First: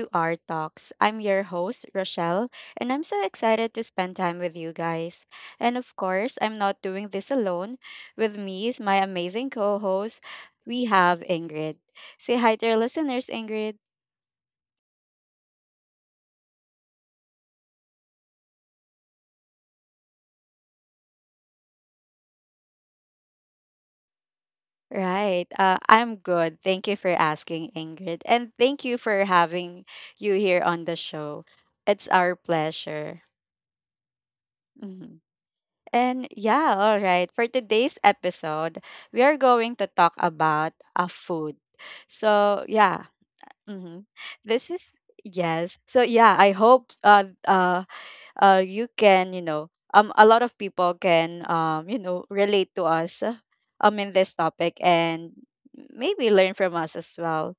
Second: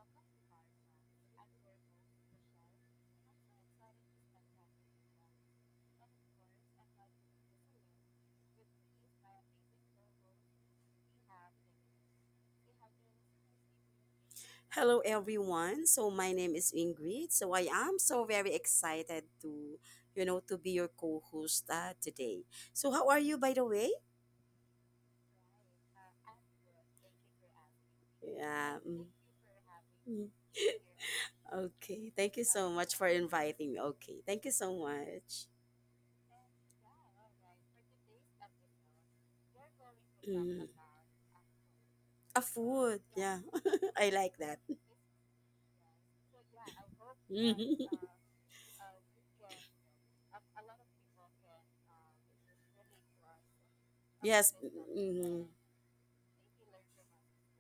to our talks. I'm your host, Rochelle, and I'm so excited to spend time with you guys. And of course, I'm not doing this alone. With me is my amazing co host, we have Ingrid. Say hi to our listeners, Ingrid. Hello, everyone. My name is Ingrid. I am so very excited to, to be your co-host today. So how are you, by the way? Right, I'm good. Thank you for asking, Ingrid. And Yeah. thank you for having mm. you here on the show. It's Okay. our Thank you so much for pleasure. inviting me. Okay. Thank you so Mm-hmm. much. And yeah, all right. For today's episode, we are going to talk Mm. about a food. A So food. yeah, Yeah. hmm I like that. this is yes. So yeah, I hope you can a lot of people can relate to us in this Yes. topic and mm maybe learn from us as well.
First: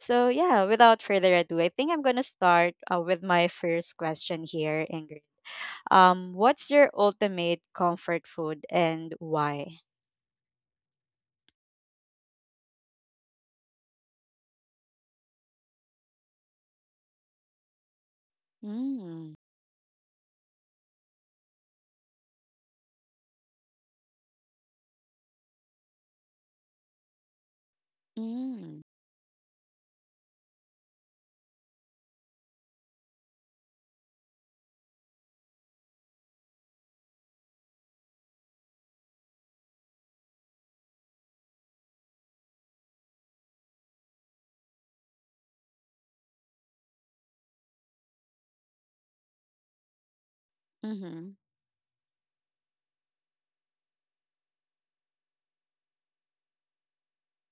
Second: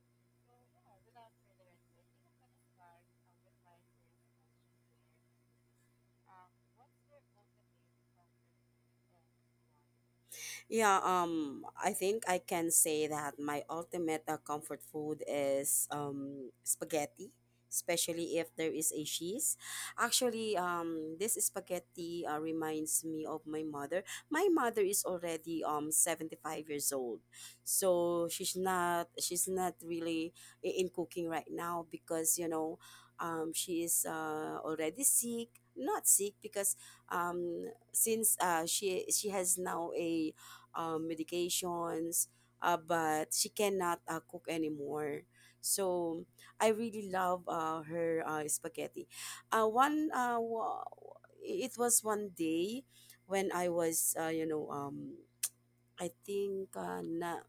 So yeah, without further ado, I think I'm gonna start with my first question here, what's your ultimate comfort food and why? Yeah, I think I can say that my ultimate comfort food is spaghetti, especially if there is a Mm. cheese. Actually, this spaghetti reminds me of my mother. My mother is already 75 years old. So she's Mm. not she's not really in cooking right now because, you know, she is already sick. Not sick because since she has now a medications, but she cannot cook anymore. So I really love her spaghetti. Uh, one uh, wa- Mhm. it was one day when I was I think na-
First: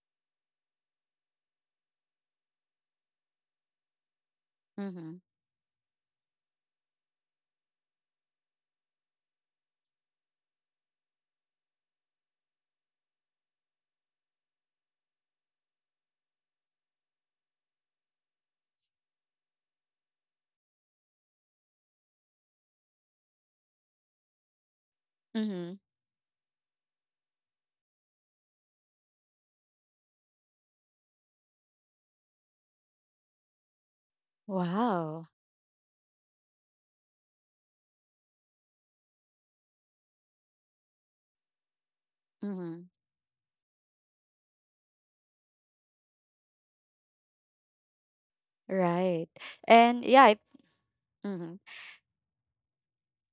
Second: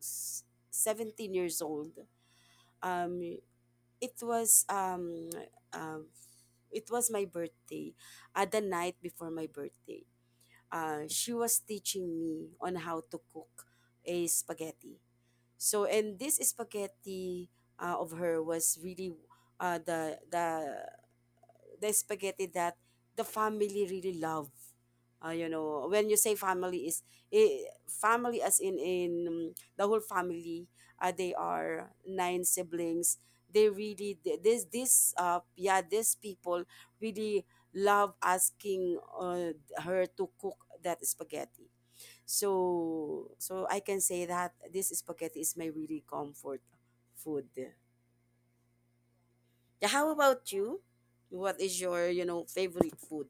s- 17 years old. Um, it was Mhm. um, um, it was my birthday, the night before my birthday she was teaching me on how to cook a spaghetti. And this spaghetti of her was really uh, the the the spaghetti that the family really love. You Mhm. know, when you say family is family as in the whole family. They are nine siblings. They really th- this Wow. Yeah these people really love asking her to cook that spaghetti. Mhm. So I can say that this spaghetti is my really comfort food. Right. Yeah. And How yeah, it, about you? mhm. What is your favorite food?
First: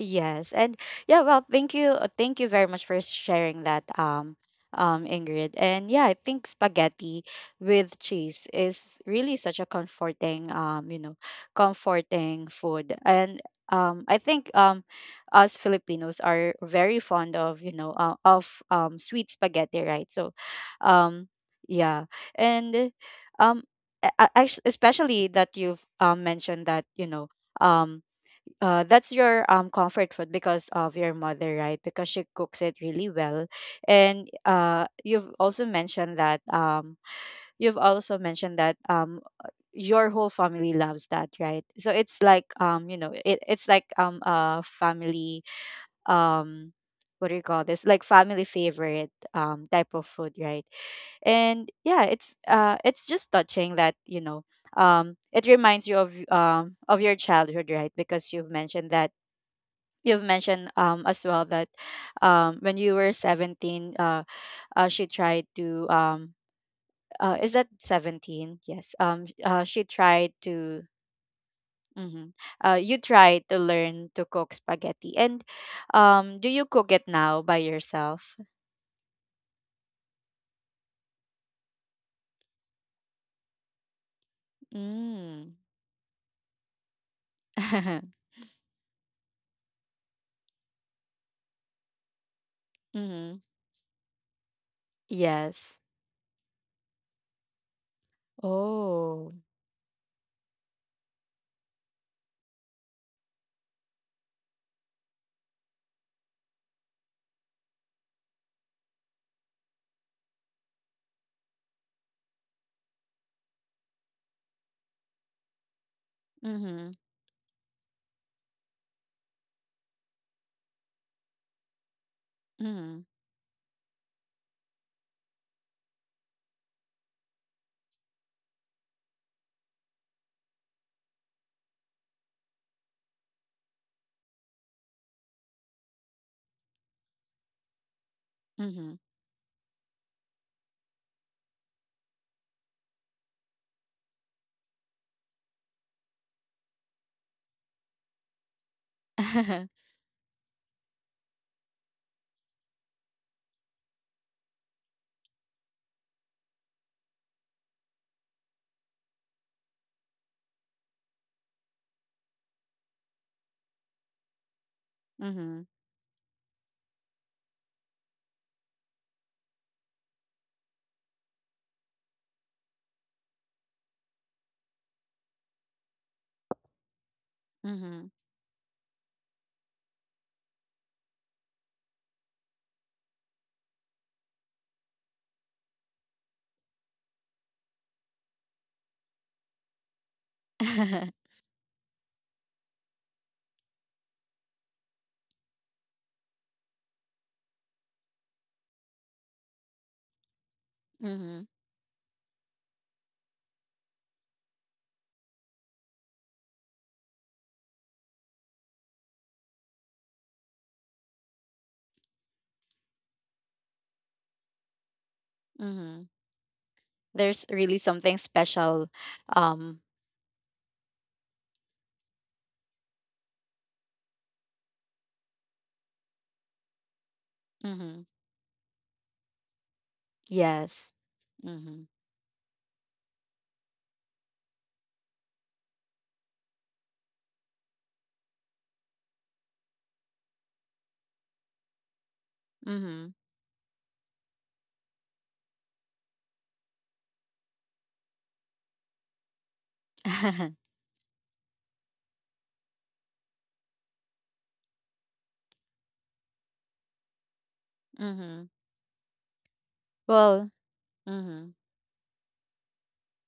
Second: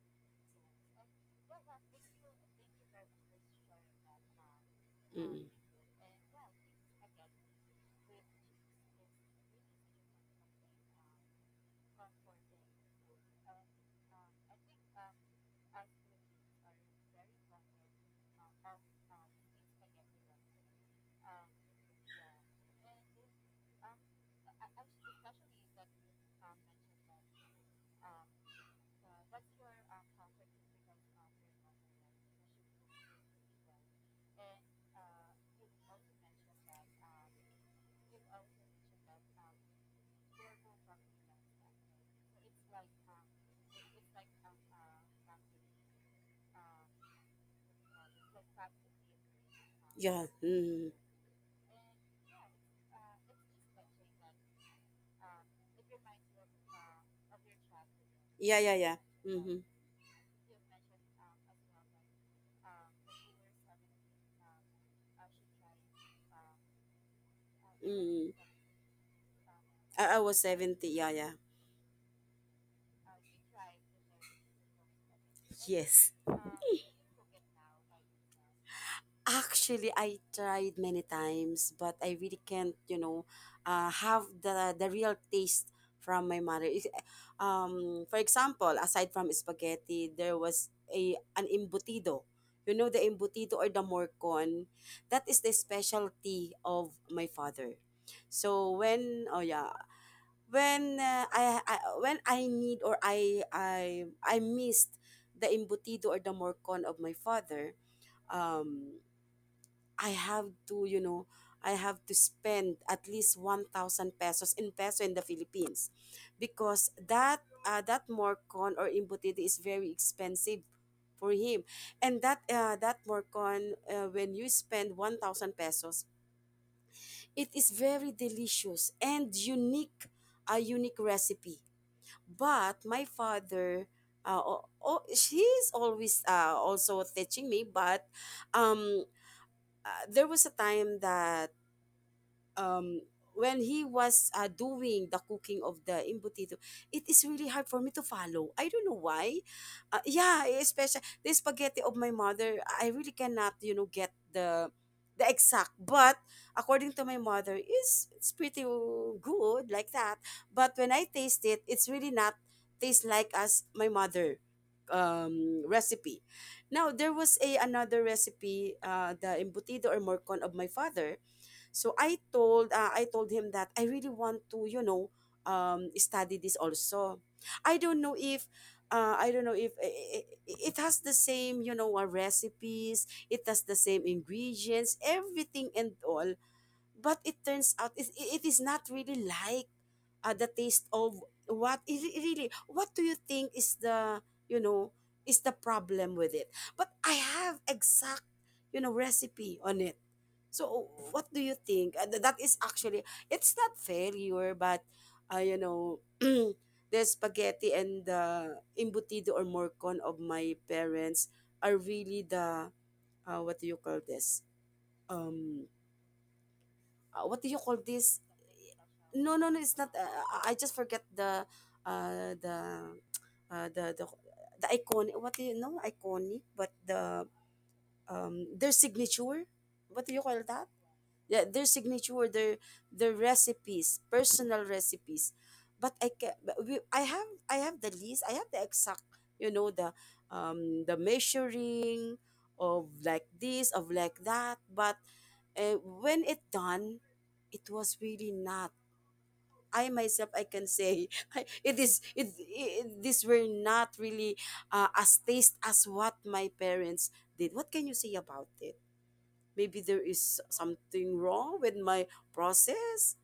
Yes. And yeah, well, thank you. Thank you very much for sharing that, Mm. Ingrid. And yeah, I think spaghetti with cheese is really such a comforting, comforting food. And I think us Filipinos are very fond of, of sweet spaghetti, right? Um, yeah. And um, actually, especially that you've mentioned that, um, that's your comfort food because of your mother, right? Because she cooks it really well, and you've also mentioned that you've also mentioned that your whole family loves that, right? So it's like it's like a family um, what do you call this? Like family favorite type of Yeah. food, right? Mm. And yeah, it's just touching that it reminds you of your childhood, right? Because you've Yeah, yeah, mentioned yeah. that Mm-hmm. you've mentioned as well that when you were 17 she tried to is that Mm. 17, yes, she I tried was to 70. Yeah, yeah. mhm. You tried to learn to cook spaghetti, and Yes. Do you cook it now by yourself? Actually, I tried many times, but I really can't, you know, have the real Mm. taste from my mother. For example, aside from spaghetti, there was a an embutido. You know, the Mm-hmm. embutido or the morcon, that is the Yes. specialty of my father. So when, Oh. oh yeah, when I when I need or I missed the embutido or the morcon of my father, um, I have to I have to spend at least 1,000 pesos in peso in the Philippines, Mm-hmm. because that that morcon or embutido is very expensive for him, and that that Mm-hmm. morcon when you spend 1,000 pesos, it is very delicious and unique, a unique recipe. But my father oh, he's always also teaching me, but Mm-hmm. um there was a time that um when he was doing the cooking of the embutido, it is really hard for me to follow. I don't know why. Yeah, especially the spaghetti of my mother, I really cannot, you know, get the exact. But according to my mother, is it's pretty good like that. But when I taste it, it's really not taste like as my mother Mm-hmm. Recipe. Now there was a another recipe, the embutido or morcon of my father, so I told him that I really want to, you know, study this also. I Mm-hmm. don't know if I don't know if it has the same, you know, recipes. It has the same ingredients, everything and all, but it turns out it is not really like the taste of what it really. What do you think is the you know is the problem with it? But I have exact, recipe on it. So Mm-hmm. what do you think? That is actually, it's not failure, but you know, the spaghetti and the imbutido or morcon of my parents are really the, what do you call this, um Mm-hmm. There's what do you really call something this? special. No, no, no. Um, It's not. I just forget the, uh, the, uh, the the the iconic. What do you know? Iconic, but the mhm. Their signature. What do you call that? Yes. Yeah, their Mhm. signature, their recipes, personal recipes. But I can. I have the list. I have the exact. You know the measuring, of Mhm. like this, of like that. But when it done, it was really not. I myself I mhm. can say it is it, this were not really as taste as what my parents did. What can you say about it? Maybe there is Well, something mhm. wrong with my process,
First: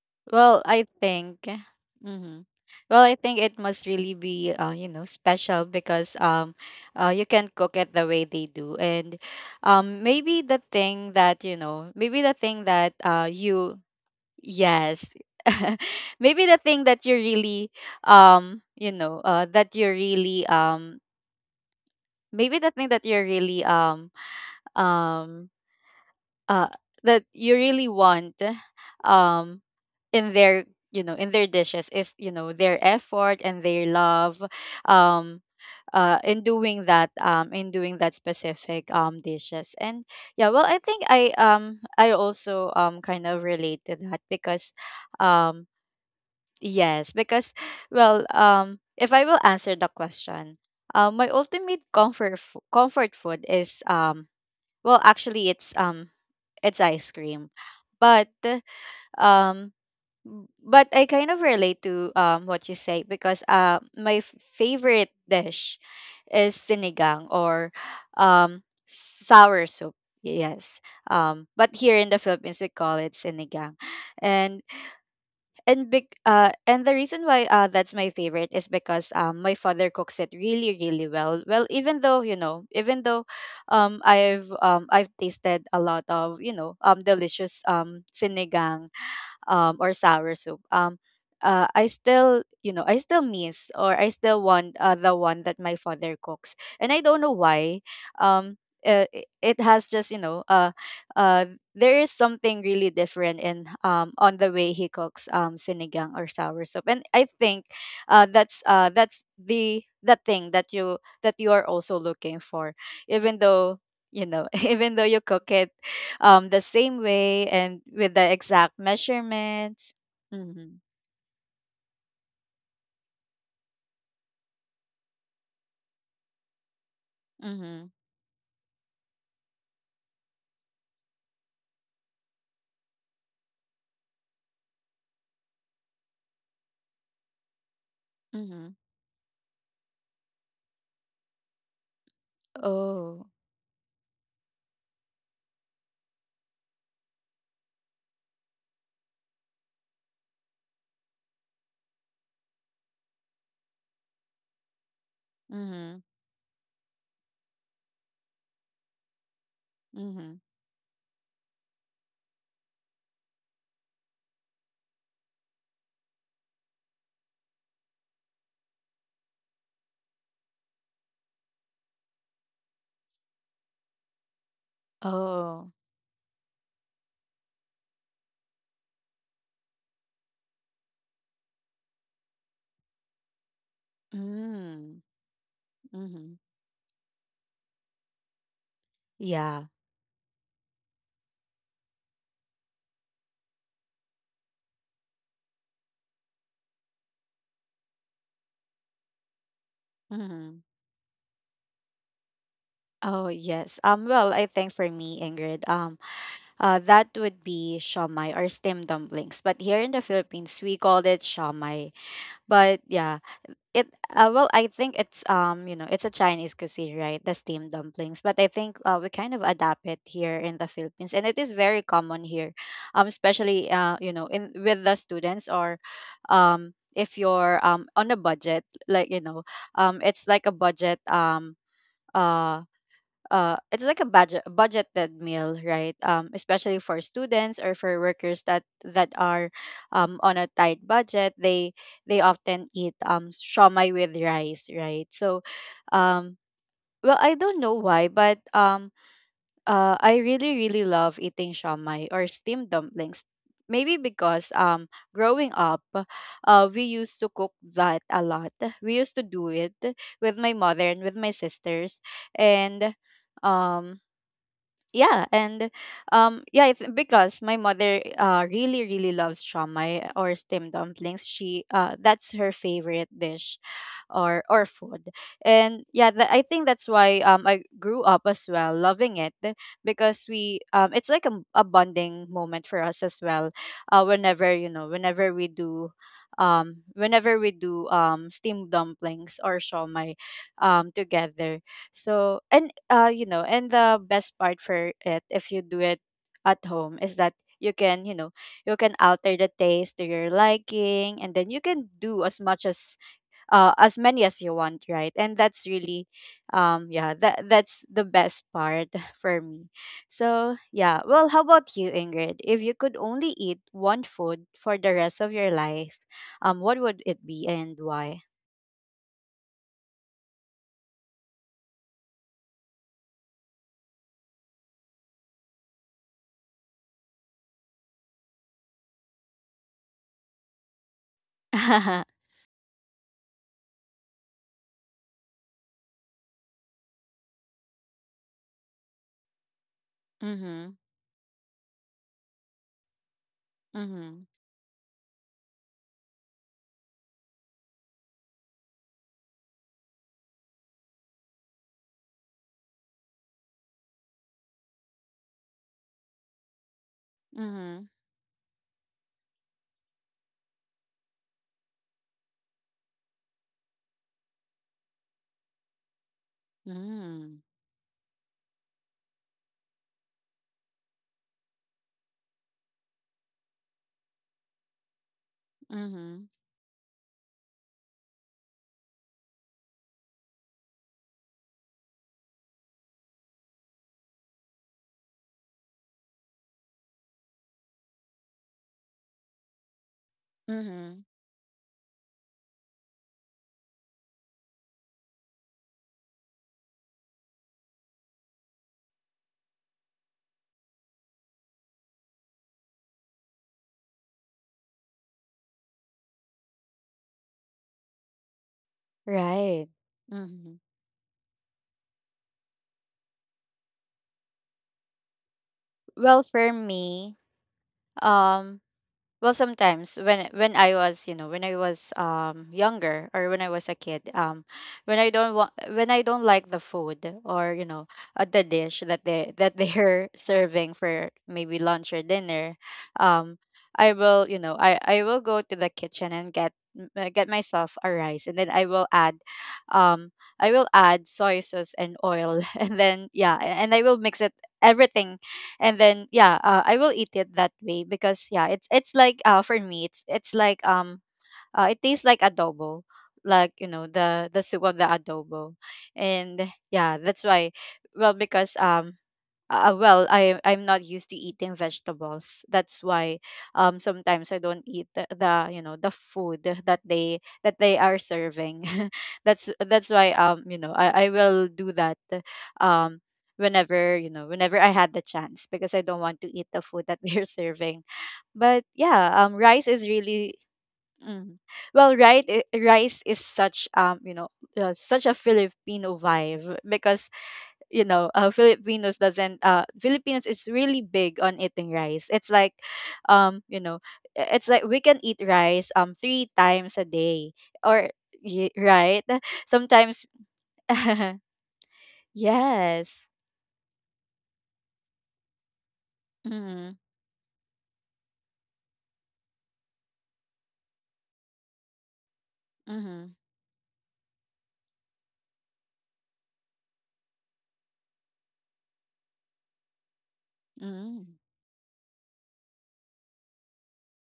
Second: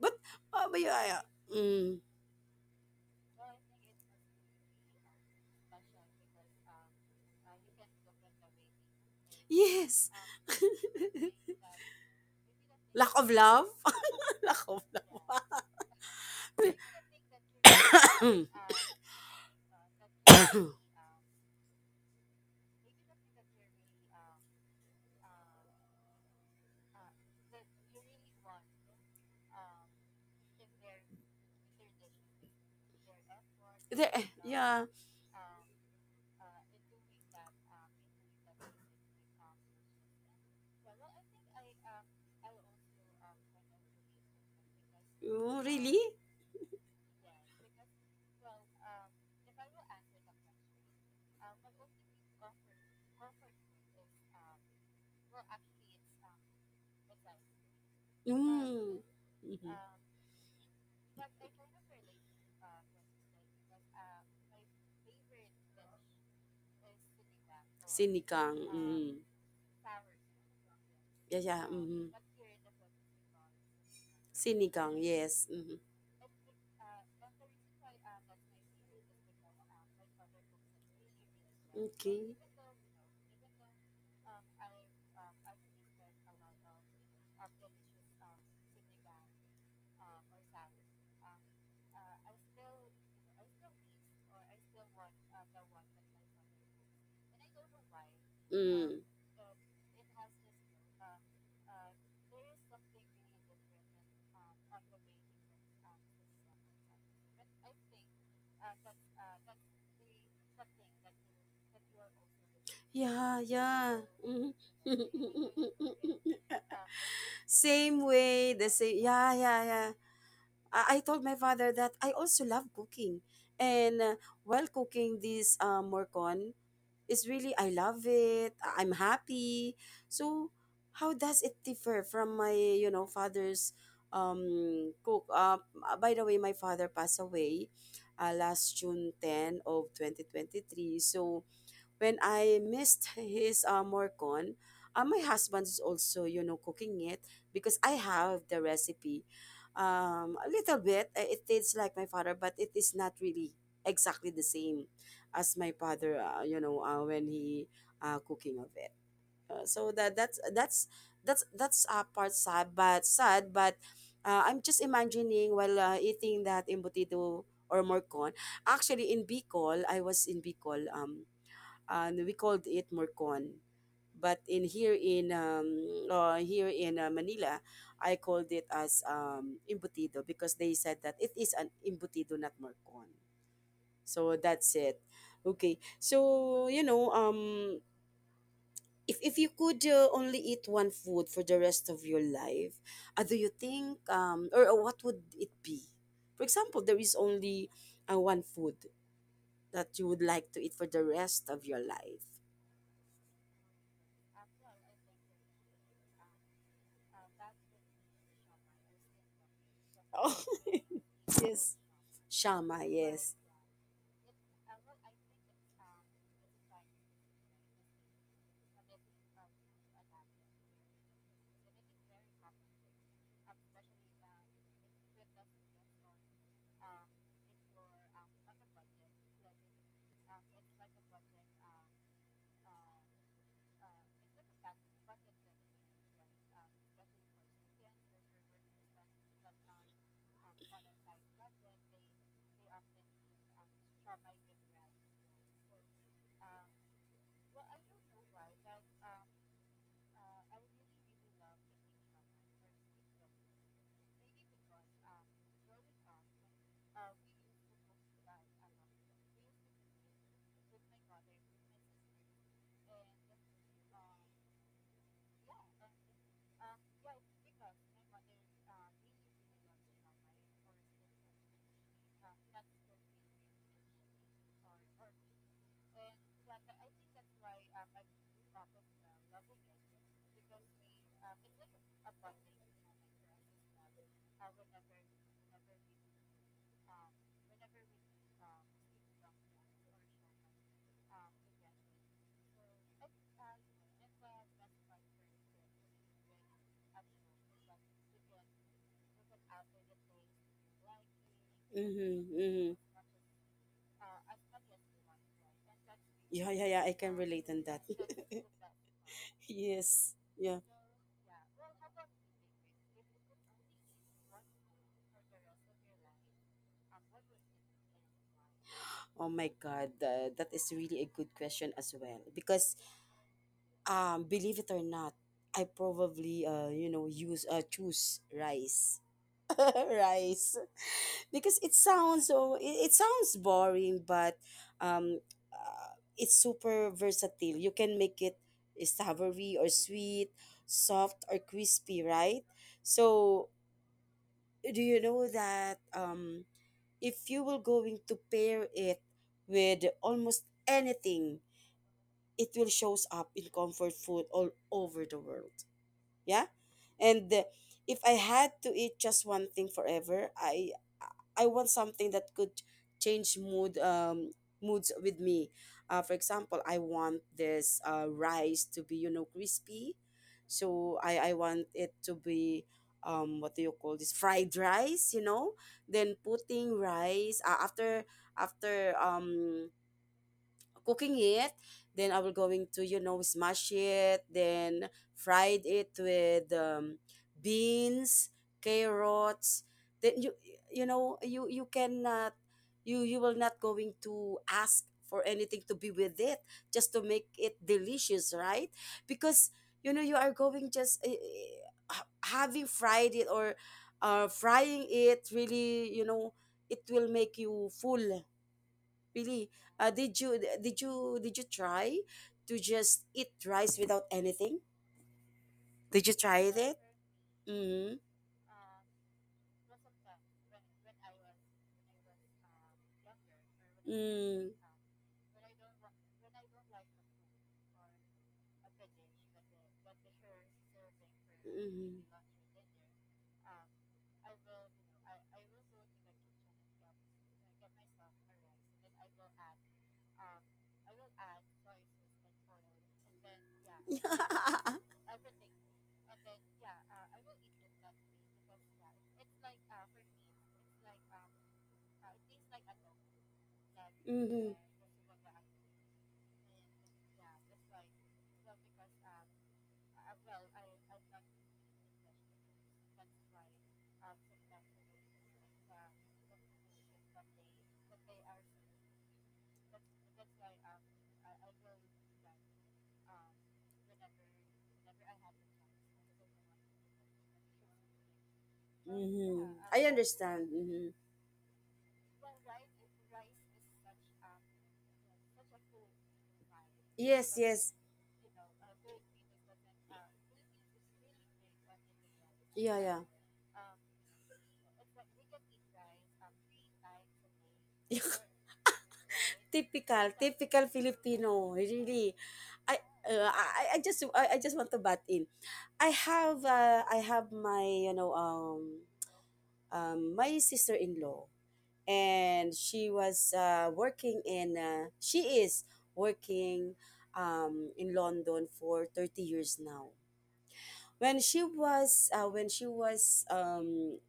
but Well, I yeah, think yeah, mm, mhm. Well, I think it must really be special because you can cook it the way they do, and yes. maybe the thing that, maybe the thing that Lack of love, you lack of yes. love. Maybe the thing that you really that you really maybe the thing that you're really um uh that you really want um in their in their dishes is their effort and their There, love yeah, um in doing that, in doing that specific dishes. And yeah, well, I think I I also kind of relate to that because oh, um really. yes, because well, if I will answer the question, my ultimate comfort food is well, actually, it's ice cream, but Mm. Mhm. um, but I kind of relate to what you say because my favorite dish is sinigang or Sinigang. Mm. sour soup. Yes. Yeah, yeah. But here in the Philippines we call it sinigang, and Sinigang. Yes. Big and the reason why that's my favorite is because my father cooks it really really well, well even though Okay. Even though I've I've tasted a lot of, delicious sinigang or sour soup. I still, I still miss or I still want the one that my father cooks, and I don't know why. Um, Mm. It it has just, uh, there is something really different in on the way he cooks sinigang or sour soup, and I think that's the thing that you are also looking for even Yeah, though yeah. Mhm. even though you cook it the same way and Same with the way, the exact same. Yeah, yeah, measurements. yeah. Mhm. I told my father that I also love cooking. And while cooking this is really, I Mm-hmm. love it. I'm happy. So how does it differ from my, you know, father's cook? By the way, my father passed away Mm-hmm. last June 10 of 2023. So when I missed Oh. his morcon, my husband is also, you know, cooking it because I have the recipe. A little bit, it tastes like my father, but it is not really exactly the same as my Mm-hmm. father. You know, when he cooking of it. So that Mm-hmm. that's that's that's that's uh, part sad, but I'm just imagining while eating that embutido or morcon. Actually, in Bicol, I was in Bicol. And we called it Morcon. But in here in Oh. Here in Manila, I called it as embutido because they said that it is an embutido, not Morcon. So that's it. Mm-hmm. Okay. Mm-hmm. So you know, if you Yeah. could only eat one food for the rest of your life, do you think or what would it be? For example, there is only one food that you would like to Mm-hmm. eat for the rest of your life. Oh yes. Well, I think for me, Ingrid, that would be shawmai or steamed dumplings. But here in the Philippines, we called it Yes. shawmai. Shama, But yeah, yes. It well, I think it's it's a Chinese cuisine, right? The steamed dumplings. But I think we kind of adapt it here in the Philippines, and it is very common here, especially in with the students, or if you're on a budget, like it's like a budget uh it's like a budgeted meal, right? Especially for students or for workers that are on a tight budget, they often eat shawmai with rice, right? So um well, I don't know why, but I really really love eating shawmai or steamed dumplings, maybe because growing up we used to cook that a lot. We used to do it with my mother and with my sisters, and um yeah. And yeah, it's because my mother really really loves shamai or steamed dumplings. She that's her favorite dish or food. And yeah, I think that's why I grew up as well loving it, because we it's like a bonding moment for us as well whenever whenever we do steamed dumplings or shawmai together. So and and the best part for it, if you do it at home, is that you can you can alter the taste to your liking, and then you can do as Mm-hmm, much mm-hmm. As many as you want, right? And that's really Yeah, yeah, yeah. I yeah, can that relate on that's that. the best part for me. Yes. So Yeah. yeah, well, how about you, Ingrid? If you could only eat one food for the rest of your life, what would it be and why? Oh my God. That is really a good question as well. Because believe it or not, I probably you know, use choose rice. Rice. Because it sounds so, it sounds boring, but um uh, it's super versatile. You can make it savory or sweet, Mhm. soft or crispy, right? So Mhm. do you know that if you will going to pair it with almost anything, it will shows up in comfort food all over the world. Yeah. And Mhm. if I had to eat just one thing forever, I want something that could change moods with me. For example, I want Mm. this rice to be, you know, crispy. So I want it to be, what do you call this, fried rice, you know? Then Mhm. putting rice after after um cooking it, then I will going to, you know, smash it, then fried it with beans, carrots. Then you Mhm. know, you cannot, you will not going to ask for anything to be with it, just to make it delicious, right? Because, you know, you are going just having fried it or frying it, really, you know, it will make you full. Really? Right. Uh, did you Mhm. did you did you try to just eat rice without anything? Did you Well, try for it? me, Mm-hmm. um, well, sometimes when I was, when I was younger, or when I was a kid, Mm-hmm. when I don't want, when I don't like the food, or the dish that they that they're serving for maybe lunch or Mm-hmm. dinner, um, I will I will go to the kitchen and get get myself a rice, and then I will add soy sauce and oil and then yeah, and I will mix it everything, and then yeah, I will eat it that way, because yeah, it's like for me it's like it tastes like adobo, like the Mm-hmm. soup of the adobo. And yeah, that's why, well, because well, I I'm not used to eating vegetables, that's why sometimes I don't eat the the food that they are serving that's why I will do that um whenever whenever I had the chance, because I don't want to eat the food that they're serving. But yeah, Mm-hmm. rice I is really understand. Mm-hmm. mm, well right, rice is such such a Filipino vibe, because Yes, yes. Filipinos doesn't, Filipinos is really big on eating rice. It's like Yeah, yeah. um you know it's like we can eat rice three times a day or right, sometimes. Typical, typical Filipino, really. I, Yes. I just want to butt in. Mm-hmm. I have my, you know, my sister-in-law, and she Mm-hmm. was working in she is working in London for 30 years now. Mm-hmm. When she was uh, when she was um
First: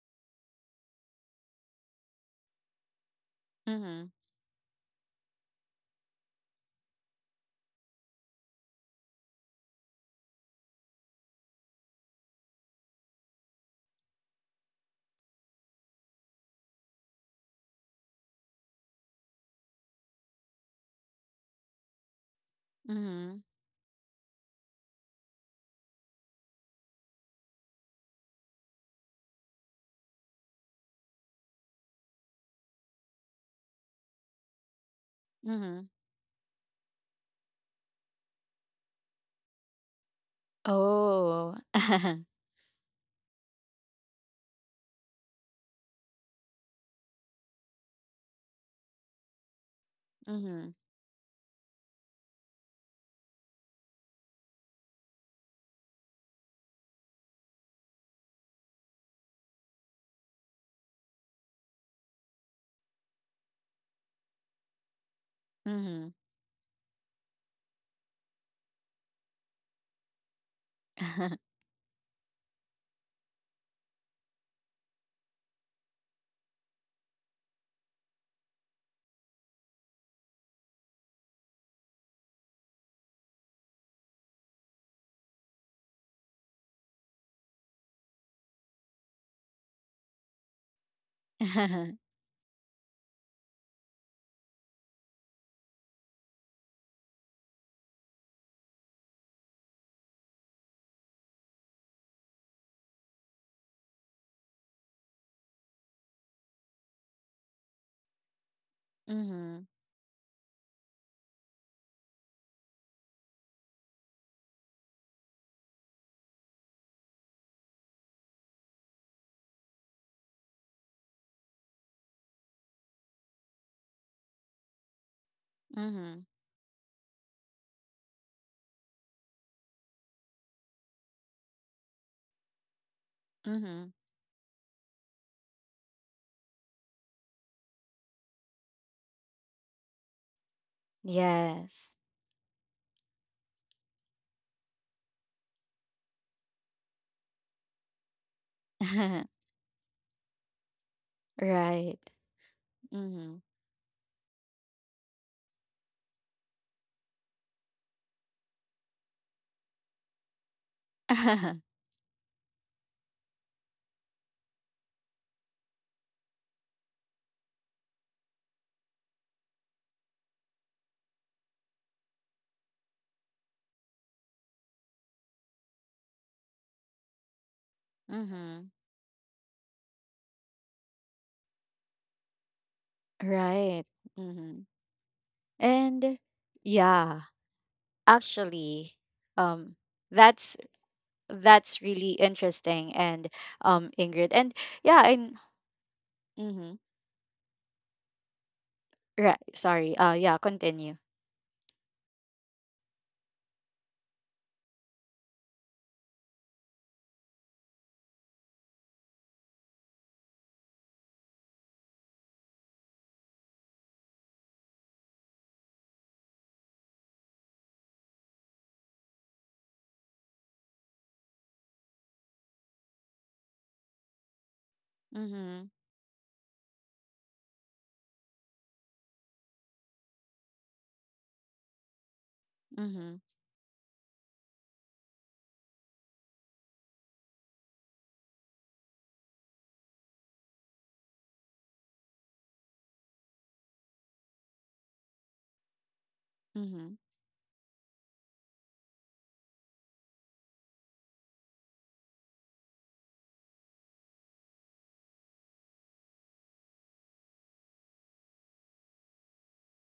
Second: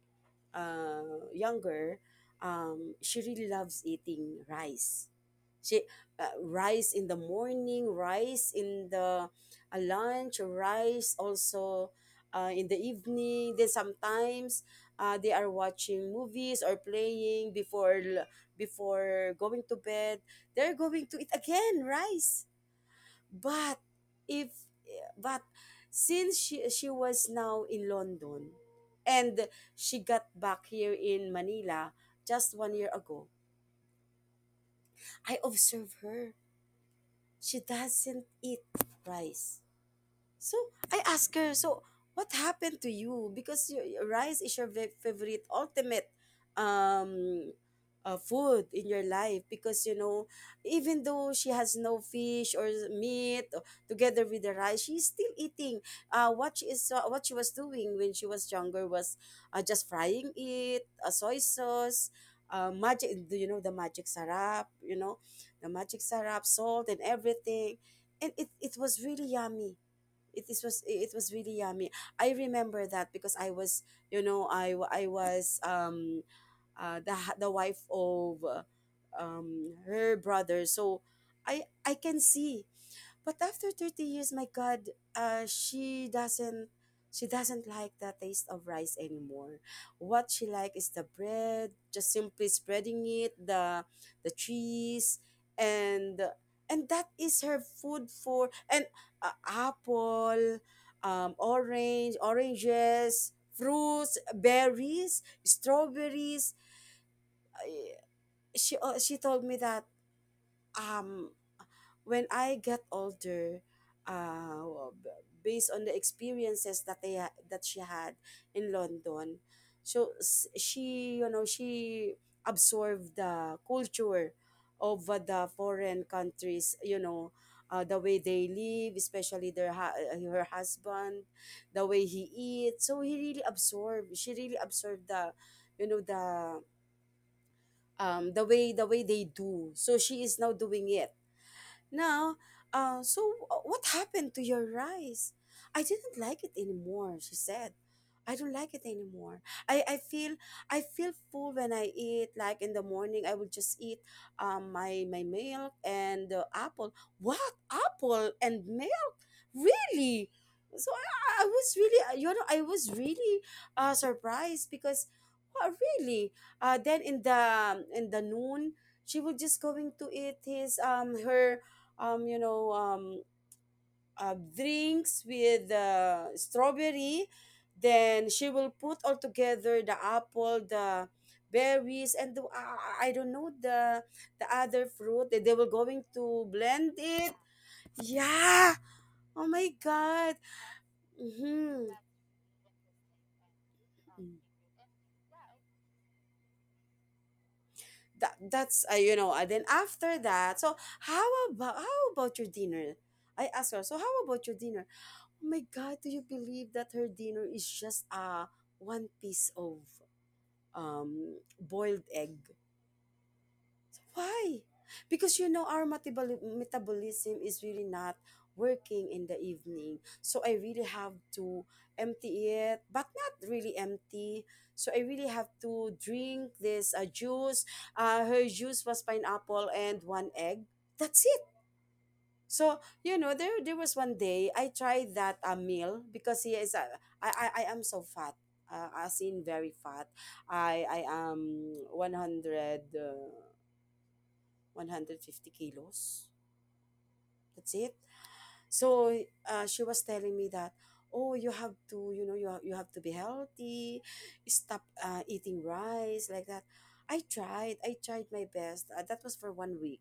uh, younger, she really loves Mm-hmm. eating rice. She Rice in the morning, rice in the lunch, rice also in the evening. Then sometimes they are watching movies or playing before before going to bed. They're going to eat again rice. Mm-hmm. But if but Since she was now in London and she got back here in Manila just one year ago, I Mm-hmm. observe her. She doesn't eat rice. So I asked her, Oh. so what happened to you? Because your rice is your favorite ultimate um food in your life, because, you know, Mm-hmm. even though she has no fish or meat or, together with the rice she's still eating. What she was doing when she was younger was just frying it, soy sauce, magic, do you know the magic sarap, you know, the magic Mm-hmm. sarap salt and everything? And it was really yummy. It was really yummy. I remember that because I was you know I wa- I was the the wife of her brother. So I can see. But after 30 years, my God, uh, she doesn't she doesn't like the taste of rice anymore. What she like is the bread, just simply spreading it, the cheese, and that is her food for and Apple, orange, oranges, fruits, berries, strawberries. Uh, she told Mm-hmm. me that um when I get older, uh, well, b- based on the experiences that that she had in London. So she you know she absorbed the culture of the Mm-hmm. foreign countries. You know, the way they live, especially her husband, the way he eats. So he really Mm-hmm. absorbed. She really absorbed the, you know the. The way they do, so she is now doing it Yes. now. So what happened to your rice? I didn't like it anymore, she said. I don't like it anymore. I feel I feel full when Right. I eat. Like in the morning, Mm-hmm. I will just eat my milk and the apple. What, apple and milk? Really? So I was really I was really surprised because what, really? Then in the noon, she was just going to eat his her um, you know, um, drinks with strawberry. Then she will Mhm. put all together the apple, the berries, and the, I don't know, Right. the Mhm. other fruit. They were going And to blend yeah, it. Yeah. actually, Oh my um, God. that's Mm-hmm. really interesting, and Ingrid, and yeah, and Mhm. That's, you know. Right, And then sorry, after yeah, that, so continue. how how about your dinner? I asked her. So how about your dinner? Oh my god, do you believe that her dinner is just one piece of boiled egg? Why? Because you know our metabolism is really not working in the evening, so I really have to empty it, but not really empty. So I really have Mhm. to drink this juice. Her juice was pineapple and one egg. That's it. So you Mhm. know, there was one day I tried that a meal because he is a I am so fat, as in very fat. I am 100, 150 kilos. Mhm. That's it. So she was telling me that, oh, you have to, you know, you have to be healthy. Stop eating rice like that. I tried my best, that was for 1 week.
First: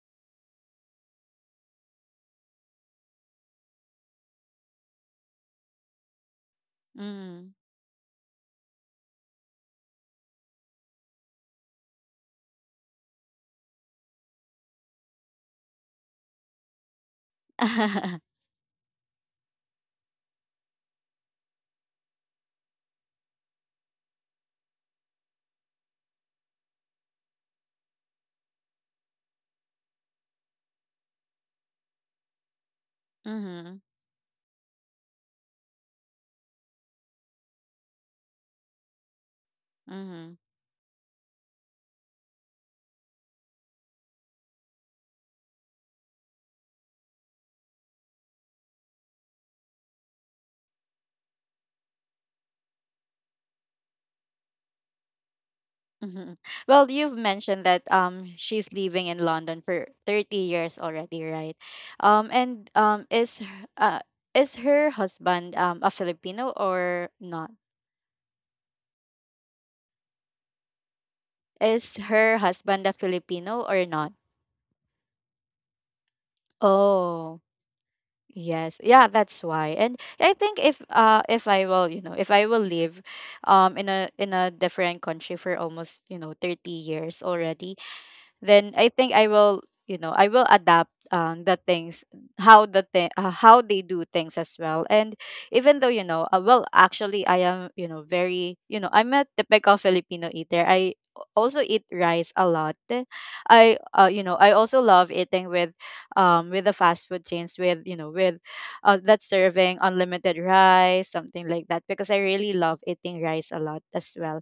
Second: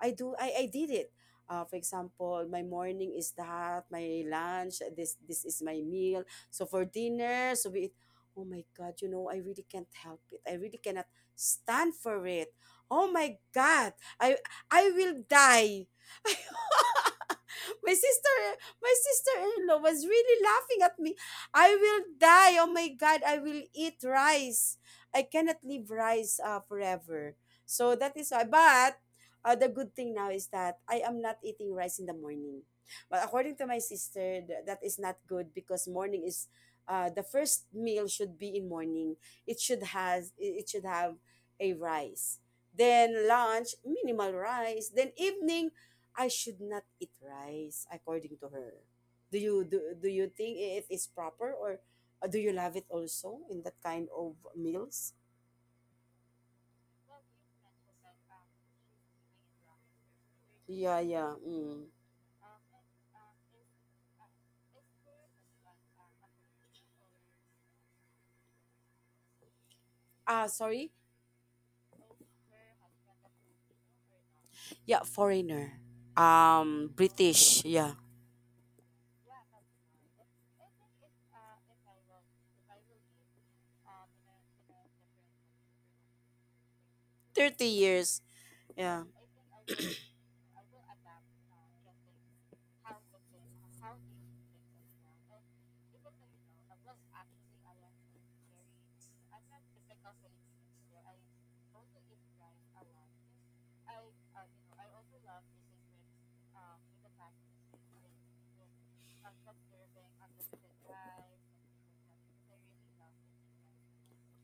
I did it. For example, my morning is that, my lunch, this is my meal. So for dinner, Mhm. so we eat, oh my god, you know, I really can't help it. I really cannot stand for it. Oh my god, i I will die. My sister, my sister-in-law was really laughing at me. I will die, oh my god, I will eat rice. I cannot live rice, forever. So that is why, but the good thing now is that I am not eating rice in the morning, but according to my Mhm. sister, that is not good because morning is the first meal should be in morning. Mhm. It should have a rice. Then lunch, minimal rice. Then evening, I should not eat rice, according to her. Do you think it is proper, or do you love it also in that kind of meals? Mhm. Well, you've mentioned that she's living in London for 30 years Yeah, already, yeah. right? Mm. And is her husband a Filipino or not? Ah, sorry. Is her husband a Filipino or not? Yeah, foreigner. Oh, British. Yeah, yes. Yeah, that's why. And I think if I will, if I will live in a different country for almost, 30 years thirty already, years. then I Yeah. think I will, I will adapt the things, how the how they do things as well. And even though well, actually, I am, very, I'm a typical Filipino eater. I also eat rice a lot. I I also love eating with the fast food chains with with that's serving unlimited rice something like that because I really love eating rice a lot as well.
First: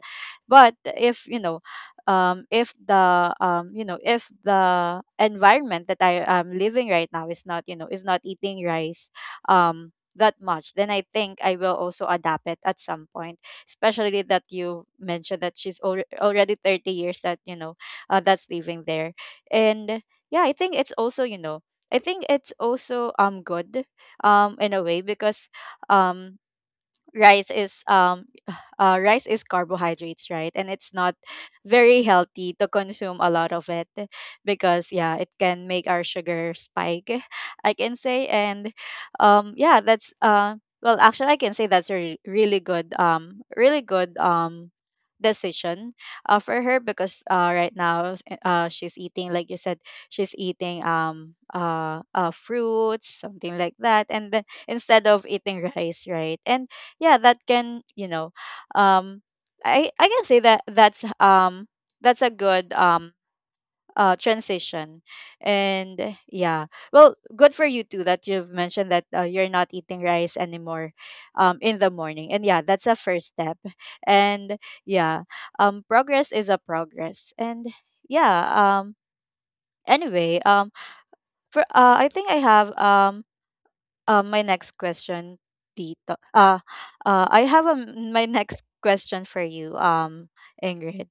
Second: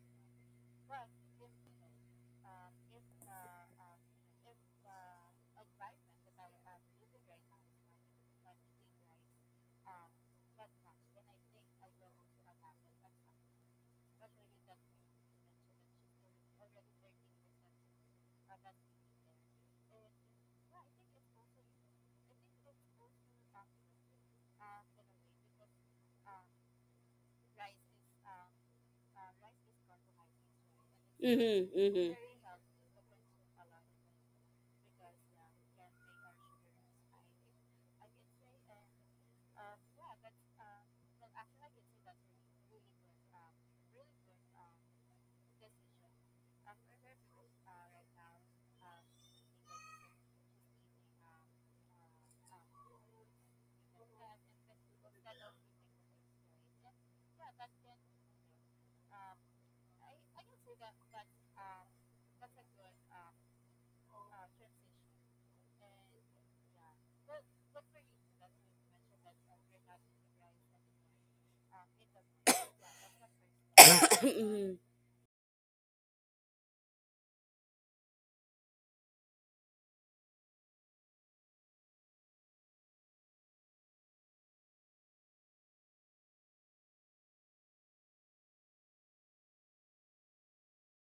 But if if the if the environment that I am living right now is not is not eating rice that much, then I think I will also adapt it at some point. Especially that you mentioned that already 30 years that that's living there, and yeah, I think it's also I think it's also good in a way because um rice is um rice is carbohydrates, right? And it's not Mm-hmm, very mm-hmm. healthy to consume a lot of it because yeah, it can make our sugar spike. I can say. And yeah that's well actually, I can say that's a really good really good decision for her because right now she's eating, like you said, she's eating fruits, something like that, and then instead of eating rice, right? And yeah, that can um I can say that that's a good transition. And yeah, well, good for you too that you've mentioned that you're not eating rice anymore in the morning. And yeah, that's a first step. And yeah progress is a progress. And yeah anyway for I think I have my next question, Tito. I have a, my next question for you, Ingrid.